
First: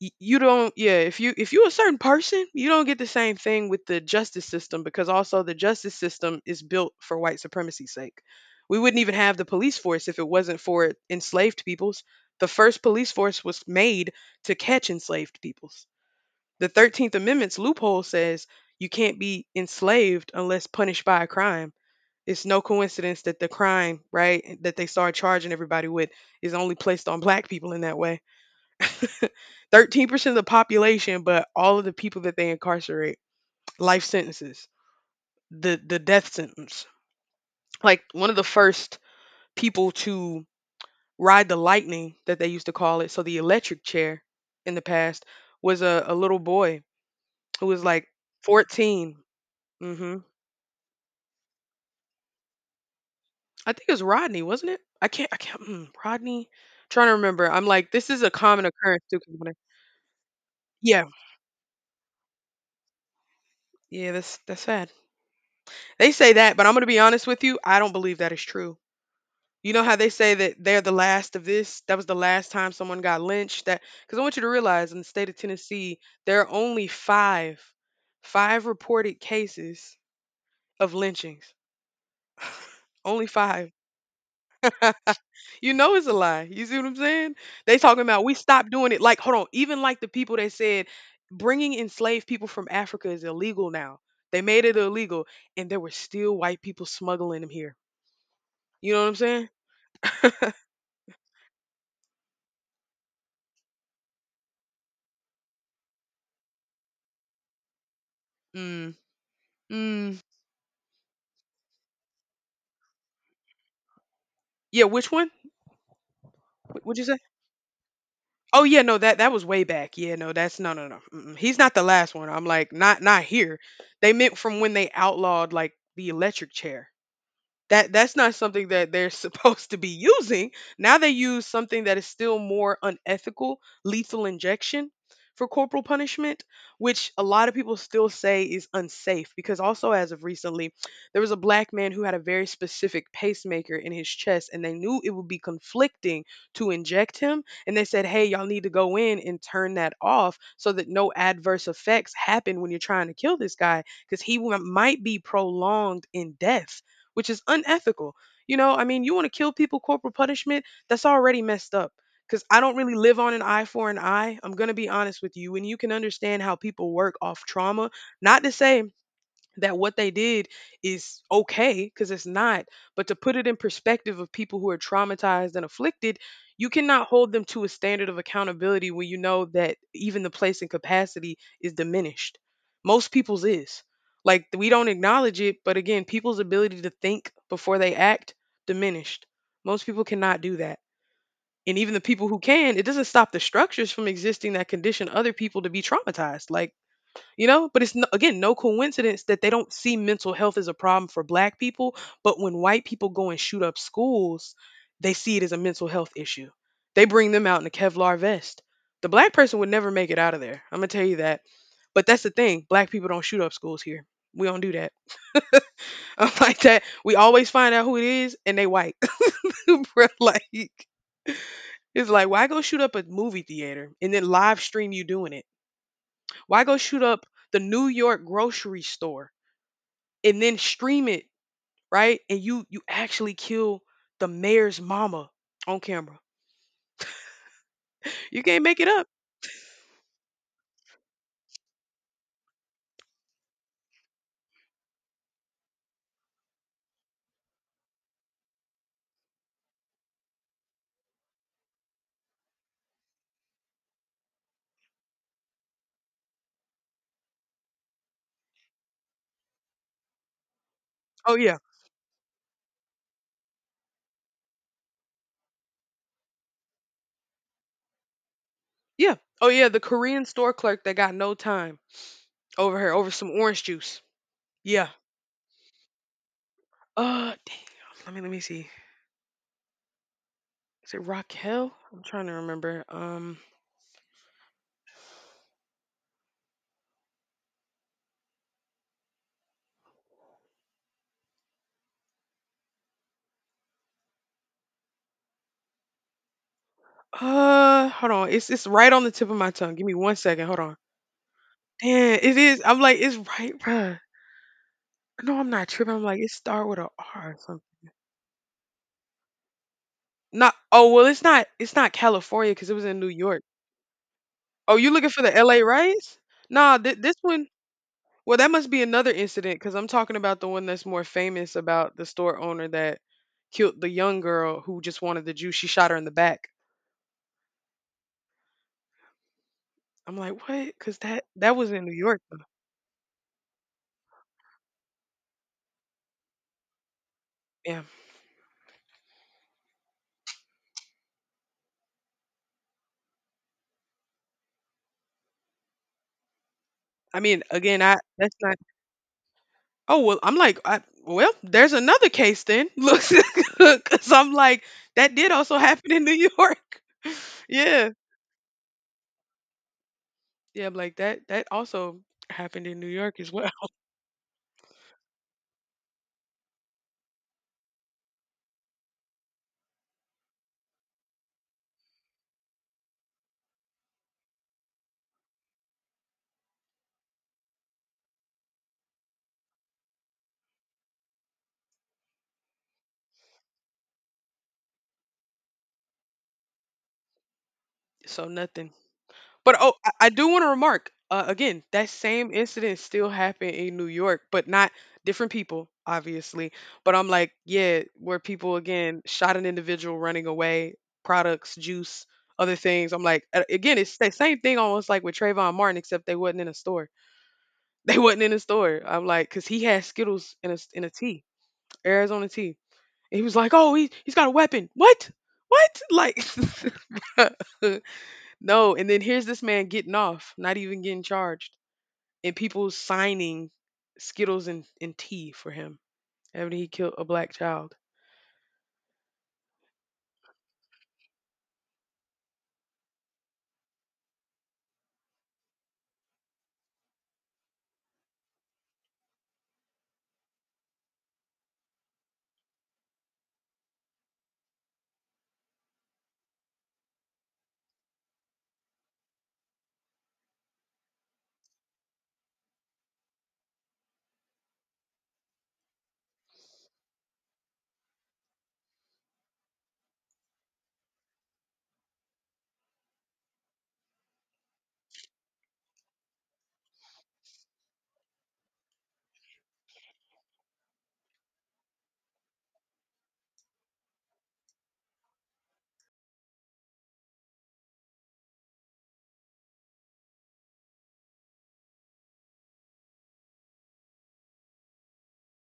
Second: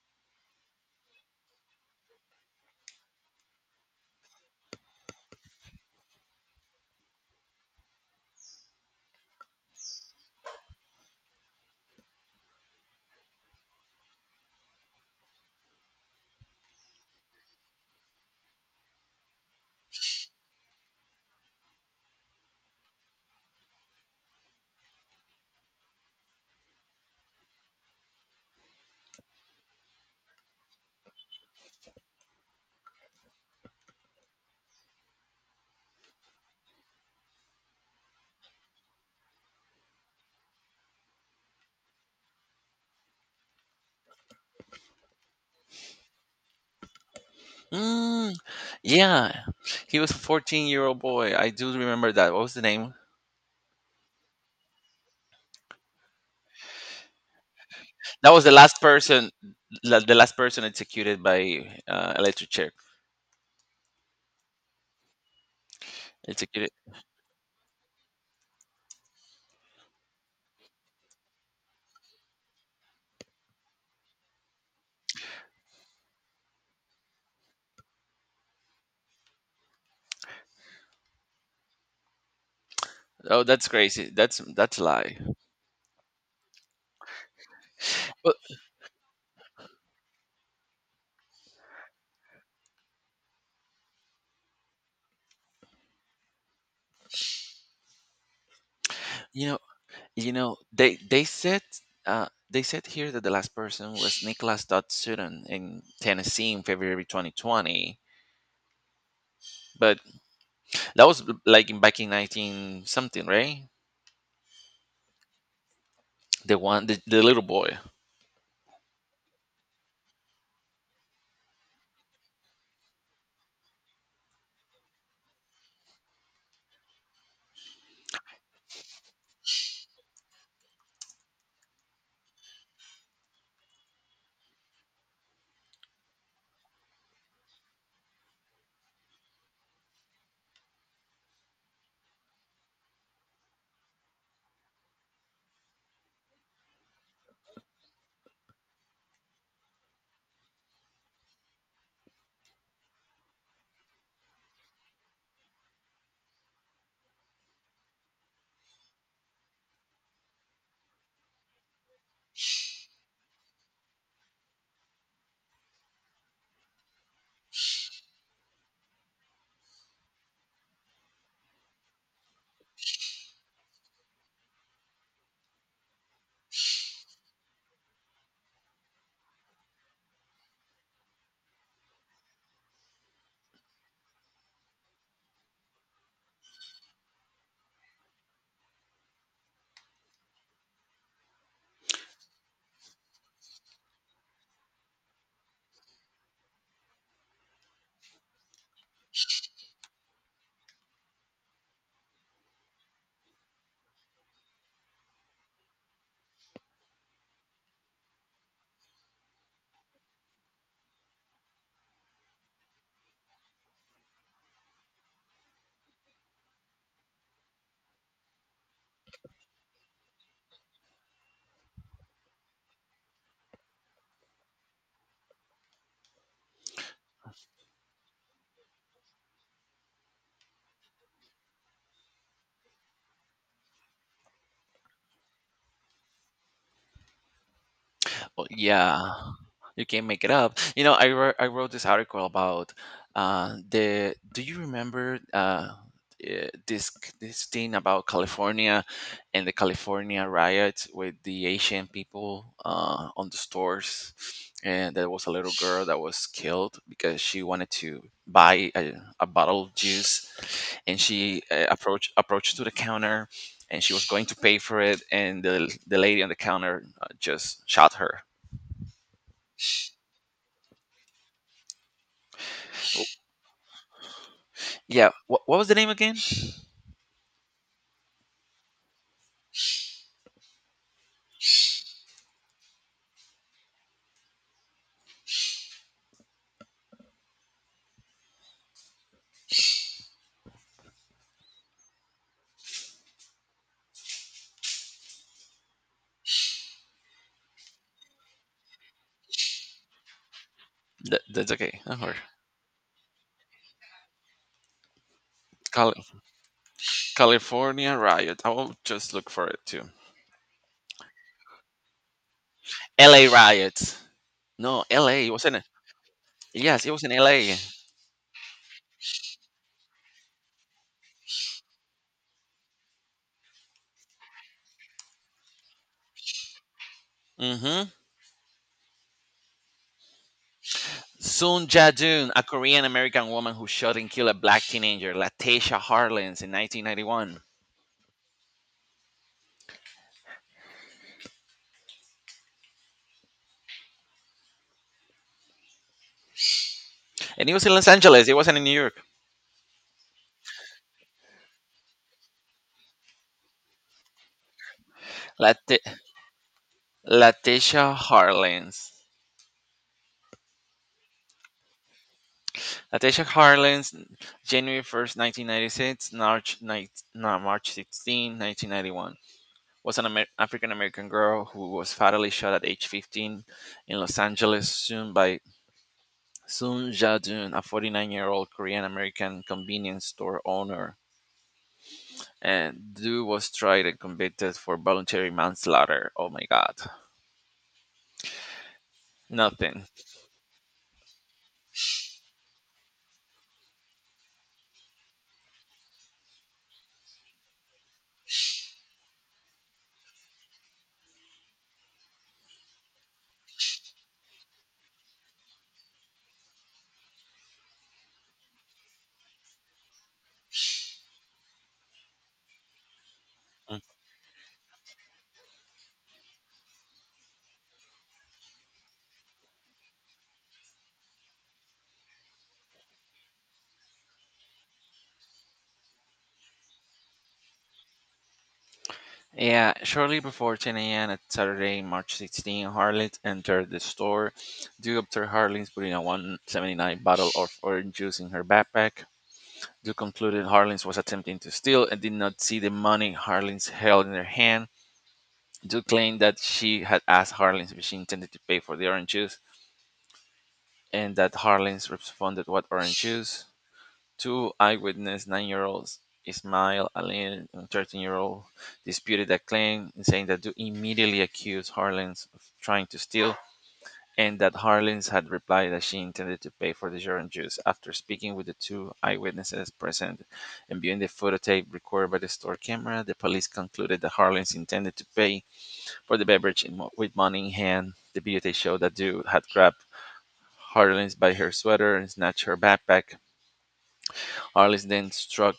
you don't, yeah, if you, if you a certain person, you don't get the same thing with the justice system, because also the justice system is built for white supremacy's sake. We wouldn't even have the police force if it wasn't for enslaved peoples. The first police force was made to catch enslaved peoples. The 13th amendment's loophole says you can't be enslaved unless punished by a crime. It's no coincidence that the crime, right, that they start charging everybody with is only placed on black people in that way. 13% of the population, but all of the people that they incarcerate, life sentences, the death sentence. Like, one of the first people to ride the lightning that they used to call it, so the electric chair in the past, was a little boy who was like Mm, 14. yeah, he was a Hmm. 14-year-old boy. I do remember that. What was the name? I think it was Rodney, wasn't it? I can't, Mm, Rodney. Trying to remember. I'm like, this is That a was the common last occurrence too. person 'Cause when I- la- the last person yeah, executed by electric chair. yeah, that's sad. They say that, but Executed. I'm gonna be honest with you. I don't believe that is true. You know how they say that they're the last of this? That was the last time someone got lynched. That because I want you to realize in the state of Tennessee, there are only five, five reported cases of lynchings. Only Oh, that's five. crazy. That's a lie. You know it's a lie. You see what I'm saying? They talking about we But stopped doing it. Like, hold on. Even like the people that said bringing enslaved people from Africa is illegal now. They made it illegal, and there were still white people smuggling them here. You know what I'm you saying? know. You know, they said here that the last person was Nicholas Dodd Sutton in Tennessee in February 2020, Mm. but Mm. that was like back in 19 something, right? Yeah. Which one? The one, What'd the, you say? the little boy. Oh yeah, no, that that was way back. Yeah, no, that's no, no, no. Mm-mm. He's not the last one. I'm like, not not here. They meant from when they outlawed like the electric chair. That's not something that they're supposed to be using. Now they use something that is still more unethical, lethal injection for corporal punishment, which a lot of people still say is unsafe, because also as of recently, there was a black man who had a very specific pacemaker in his chest and they knew it would be conflicting to inject him and they said, "Hey, y'all need to go in and turn that off so that no adverse effects happen when you're trying to kill this guy, because he might be prolonged in death, which is unethical. You know, I mean, you want to kill people, corporal punishment, that's already messed up. Because I don't really live on an eye for an eye. I'm going to be honest with you. And you can understand how people work off trauma. Not to say that what they did is okay, because it's not. But to put it in perspective of people who are traumatized and afflicted, you cannot hold them to a standard of accountability when you know that even the place and capacity is diminished. Most people's is. Like we don't acknowledge it, but again, people's ability to think before they act diminished. Most people cannot do that. And even the people who can, it doesn't stop the structures from existing that condition other people to be traumatized. Like but it's no, again no coincidence that they don't see mental health as a problem for black people, but when white people go and shoot up schools they see it as a mental health issue. They bring them out in a kevlar vest. The black person would never make it out of there, I'm gonna tell you that. But that's the thing, black people don't shoot up schools here, we don't do that. I'm like that, we always find out who it is and they white. Bruh, like it's like, why go shoot up a movie theater and then live stream you doing it? Why go shoot up the New York grocery store and then stream it, right? And you actually kill the mayor's mama on camera. You Well, can't make it up. yeah, you can not make it up. You know, I wrote this article about the. Do you remember eh, this this thing about California and the California riots with the Asian people on the stores, and there was a little girl that was killed because she wanted to buy a bottle of juice, and Oh she yeah. Approached to the counter. And she was going to pay for it, and the lady on the counter just shot her. Yeah. Oh yeah, the Korean store clerk that got no time over her over some orange juice. Yeah. Yeah. What was the name again? Dang, let me see. Is it Raquel? I'm trying to remember. Hold on. It's right on the tip of my tongue. Give me 1 second. Hold on. That's okay. Don't worry. Damn, it is. I'm like, it's right, bruh. No, I'm not tripping. I'm Cali- like, it start with a R or something. California riot. I will just look for it too. Not oh well it's not California because it was in New L.A. York. riots. Oh, No, you looking for L.A. the wasn't LA it? riots? Nah, Yes, it was in this one. L.A. Well, that must be another incident because I'm talking about the one that's more famous about the store owner that killed the young girl who just wanted the juice. She shot her in the back. Mm-hmm. I'm like, what? Because that Soon was in New York. Jae-joon, Though. a Korean-American woman who shot and killed a black teenager, Latasha Harlins, in 1991. Yeah. I mean, And it was in again, Los I Angeles. It that's wasn't not. in New York. Oh well, I'm like, I, well, there's another case then. Look, because I'm like, that did also Late- happen in New York. Yeah. Latasha Harlins. Yeah. I'm like that. That also happened in New York Latasha as well. Harlins, January 1st, 1996, March, 9, no, March 16, 1991, was an African American girl who was fatally shot at age 15 in Los Angeles soon by Soon Ja Doon, a 49-year-old Korean American convenience store owner. And Du was tried and convicted for voluntary manslaughter. Oh my God. So nothing. But oh, Nothing. I do want to remark, again, that same incident still happened in New York, but not different people, obviously. But I'm like, yeah, where people again shot an individual running away, products, juice, other things. I'm like, again, it's the same thing almost like with Trayvon Martin, except they wasn't in a store. They wasn't in a store. I'm like, cause he had Skittles in in a tea, Arizona tea. And he was like, oh, Mm. He's got a weapon. What? What? Like, No, and then here's this man getting off, not even getting charged, and people signing Skittles and tea for him after he killed a black child. Yeah, shortly before 10 a.m. at Saturday, March 16, Harlot entered the store. Due observed Harlot putting a 179 bottle of orange juice in her backpack. They concluded Harlins was attempting to steal and did not see the money Harlins held in her hand. Duke claimed that she had asked Harlins if she intended to pay for the orange juice and that Harlins responded what orange juice. Two eyewitness nine-year-olds, Ismail Ali and 13-year-old, disputed that claim, saying that Duke immediately accused Harlins of trying to steal and that Harlins had replied that she intended to pay for the Jordan juice. After speaking with the two eyewitnesses present and viewing the phototape recorded by the store camera, the police concluded that Harlins intended to pay for the beverage with money in hand. The videotape showed that dude had grabbed Harlins by her sweater and snatched her backpack. Harlins then struck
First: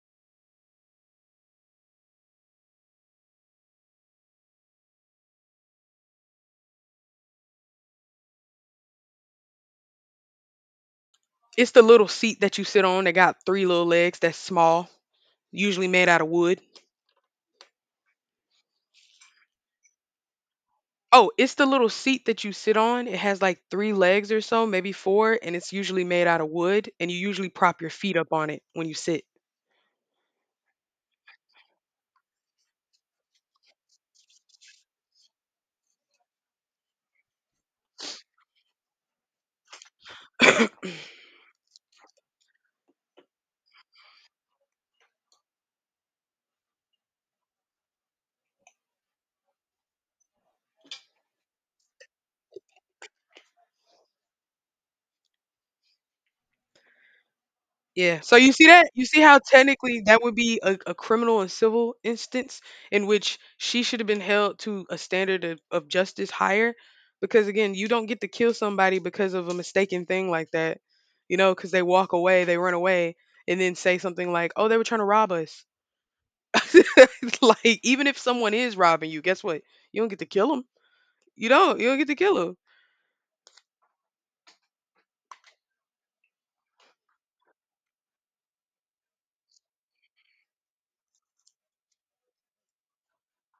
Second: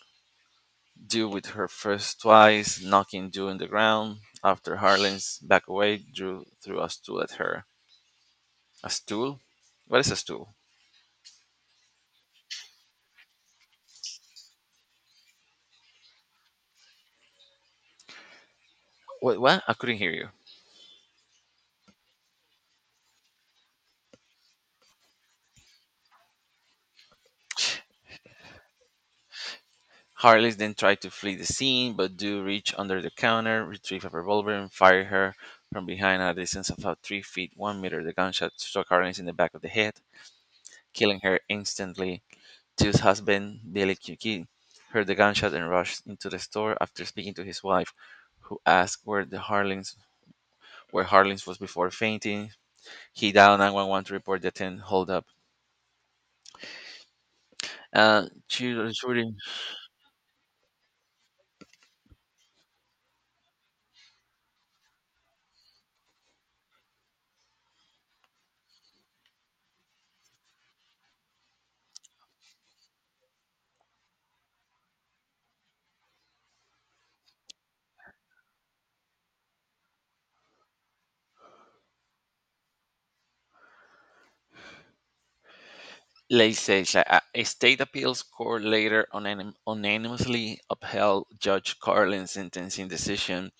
Dew with her first twice, knocking Dew on the ground. After Harlins back away, Drew threw a stool at her. A stool? What is a stool? It's the little seat that you sit on that got three little legs that's small, usually made out of wood. What? I couldn't hear you. Oh, it's the little seat that you sit on. It has like three legs or so, maybe four, and it's usually made out of wood, and you usually prop your feet up on it when you sit. Harley then tried to flee the scene, but do reach under the counter, retrieve a revolver, and fire her from behind at a distance of about 3 feet 1 meter. The gunshot struck Harley in the back of the head, killing her instantly. Tu's husband, Billy Kiki, heard the gunshot and rushed into the store after speaking to his wife, who asked where Harlings was before fainting. He dialed 911 to report the 10 holdup. Yeah. So you see that? You see Shooting. how technically that would be a criminal and civil instance in which she should have been held to a standard of justice higher? Because again, you don't get to kill somebody because of a mistaken thing like that, you know, because they walk away, they run away, and then say something like, oh, they were trying to rob us. Like, even if someone is robbing you, guess what? You don't get to kill them. You don't. You don't get to kill them. Let's say it's a state appeals court later unanimously upheld Judge Carlin's sentencing decision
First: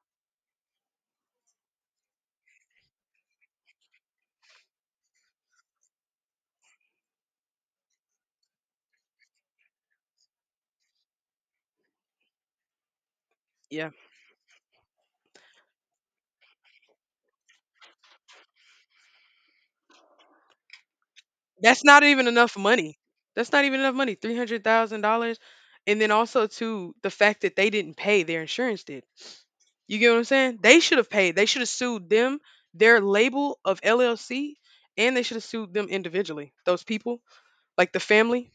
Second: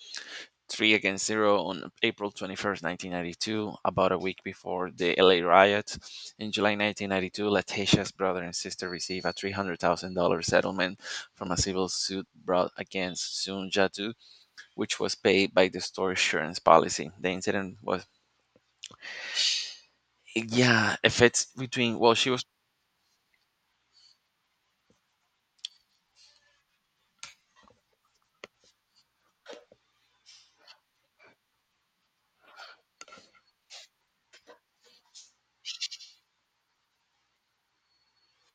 3-0 on April 21st, 1992, about a week before the LA riots. In July 1992, Letitia's brother and sister received a $300,000 settlement from a civil suit brought against Sun Jatu, which was paid by the store insurance policy. The incident was, yeah, if it's That's between, not well, even she was. enough money. That's not even enough money. $300,000. And then also to the fact that they didn't pay, their insurance did. You get what I'm saying? They should have paid. They should have sued them, their label of LLC, and they should have sued them individually. Those people, like the family,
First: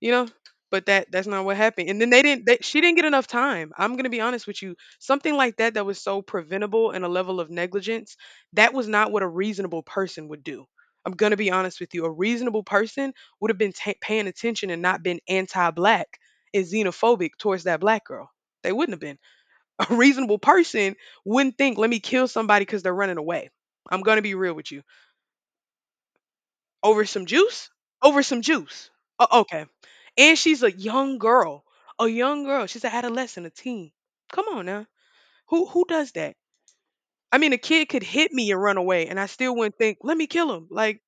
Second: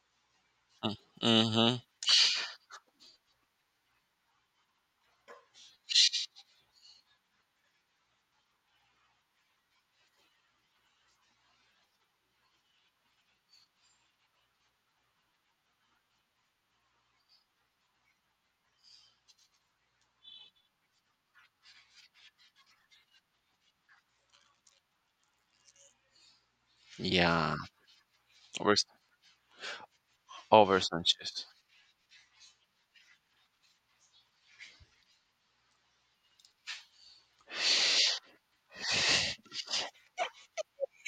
you know but that's not what Mm-hmm. happened. And then they didn't they, she didn't get enough time. I'm going to be honest with you, something like that that was so preventable, and a level of negligence that was not what a reasonable person would do. I'm going to be honest with you, a reasonable person would have been ta paying attention and not been anti-black and xenophobic towards that black girl. They wouldn't have been. A reasonable person wouldn't think, let me kill somebody because they're running away. I'm going to be real with you, over some Yeah, juice? Over some juice. Oh, okay. And she's a over young Sanchez. girl. A young girl. She's an adolescent, a teen. Come on now. Who does that? I mean, a kid could hit me and run away, and I still wouldn't think, let me kill him. Like,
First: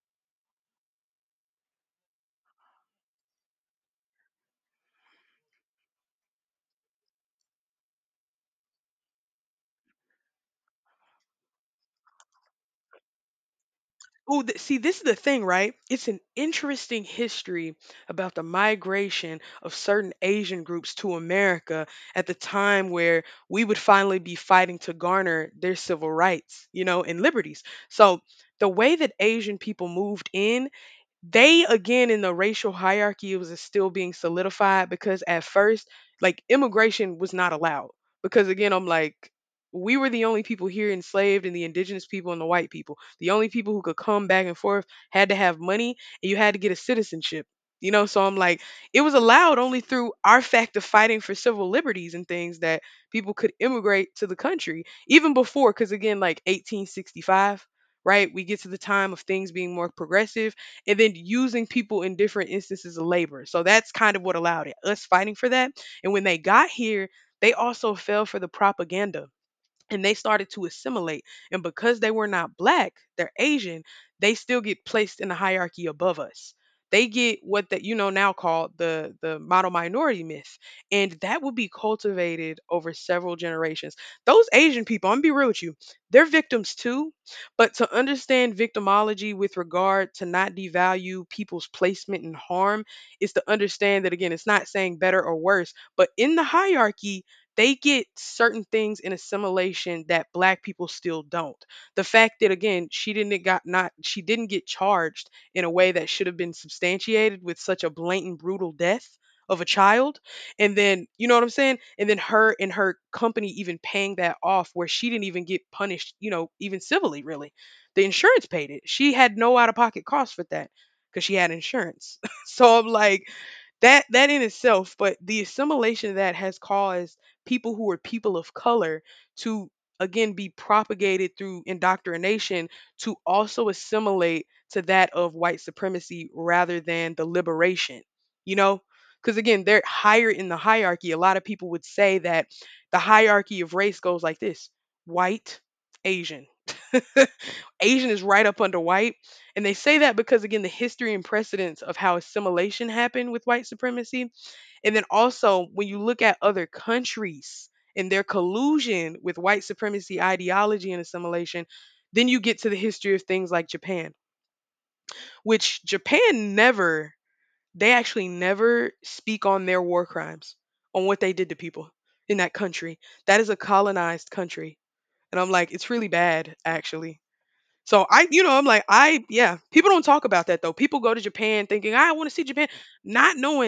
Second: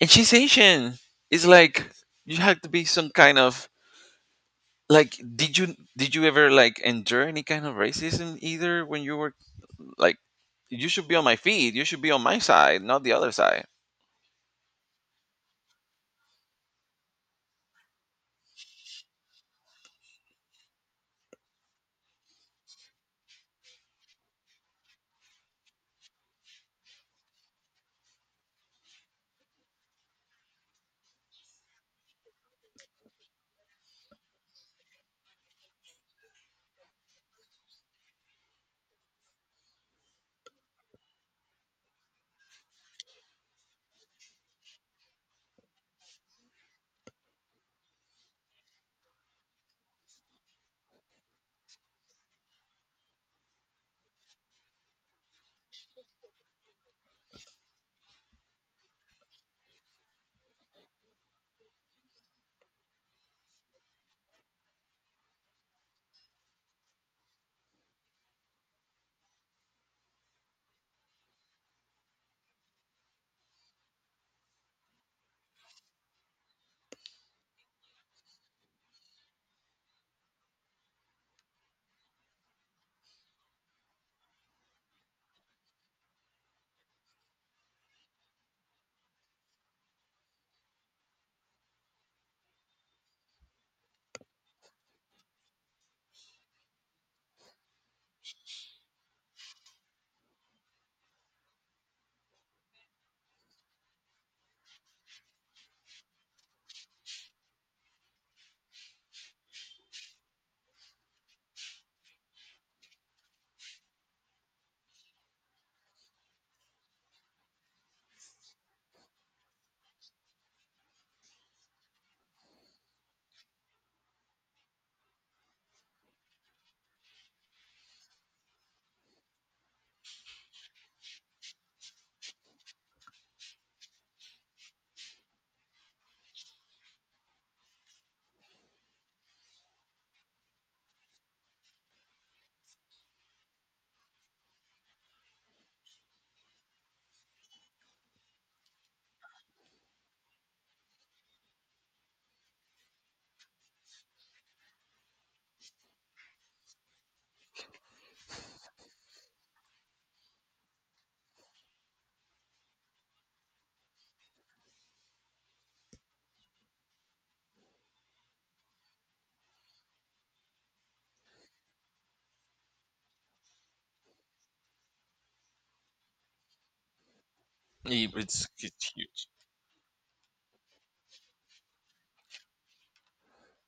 And she's Asian. It's like you have to be some kind of like did you ever like endure any kind of racism either when you were like you should be on my feet, you should be on my side, not the other side. oh, see, this is the thing, right? It's an interesting history about the migration of certain Asian groups to America at the time where we would finally be fighting to garner their civil rights, and liberties. So the way that Asian people moved in, they again in the racial hierarchy it was still being solidified because at first like immigration was not allowed, because again I'm like, we were the only people here enslaved and the indigenous people and the white people. The only people who could come back and forth had to have money, and you had to get a citizenship, so I'm like, it was allowed only through our fact of fighting for civil liberties and things that people could immigrate to the country even before. Because again, like 1865, right, we get to the time of things being more progressive and then using people in different instances of labor. So that's kind of what allowed it, us fighting for that. And when they got here, they also fell for the propaganda and they started to assimilate. And because they were not black, they're Asian, they still get placed in the hierarchy above us. They get what that, now called the model minority myth. And that will be cultivated over several generations. Those Asian people, I'm gonna be real with you, they're victims too. But to understand victimology with regard to not devalue people's placement in harm is to understand that, again, it's not saying better or worse, but in the hierarchy they get certain things in assimilation that black people still don't. The fact that, again, she didn't get charged in a way that should have been substantiated with such a blatant brutal death of a child. And then, you know what I'm saying, and then her and her company even paying that off where she didn't even get punished, even civilly really. The insurance paid it, she had no out of pocket cost for that because she had insurance. So I'm like, that in itself. But the assimilation that has caused people who are people of color to, again, be propagated through indoctrination to also assimilate to that of white supremacy rather than the liberation you know because, again, they're higher in the hierarchy, a lot of people would say that the hierarchy of race goes like this: white, Asian. Asian is right up under white. And they say that because, again, the history and precedence of how assimilation happened with white supremacy. And then also, when you look at other countries and their collusion with white supremacy ideology and assimilation, then you get to the history of things like Japan, which Japan never, they actually never speak on their war crimes, on what they did to people in that country. That is a colonized country. And I'm like, it's really bad, actually. So Y- I, you It's know, I'm it's like, I, huge. yeah, people don't talk about that though. People go to Japan thinking, I want to see Japan, not knowing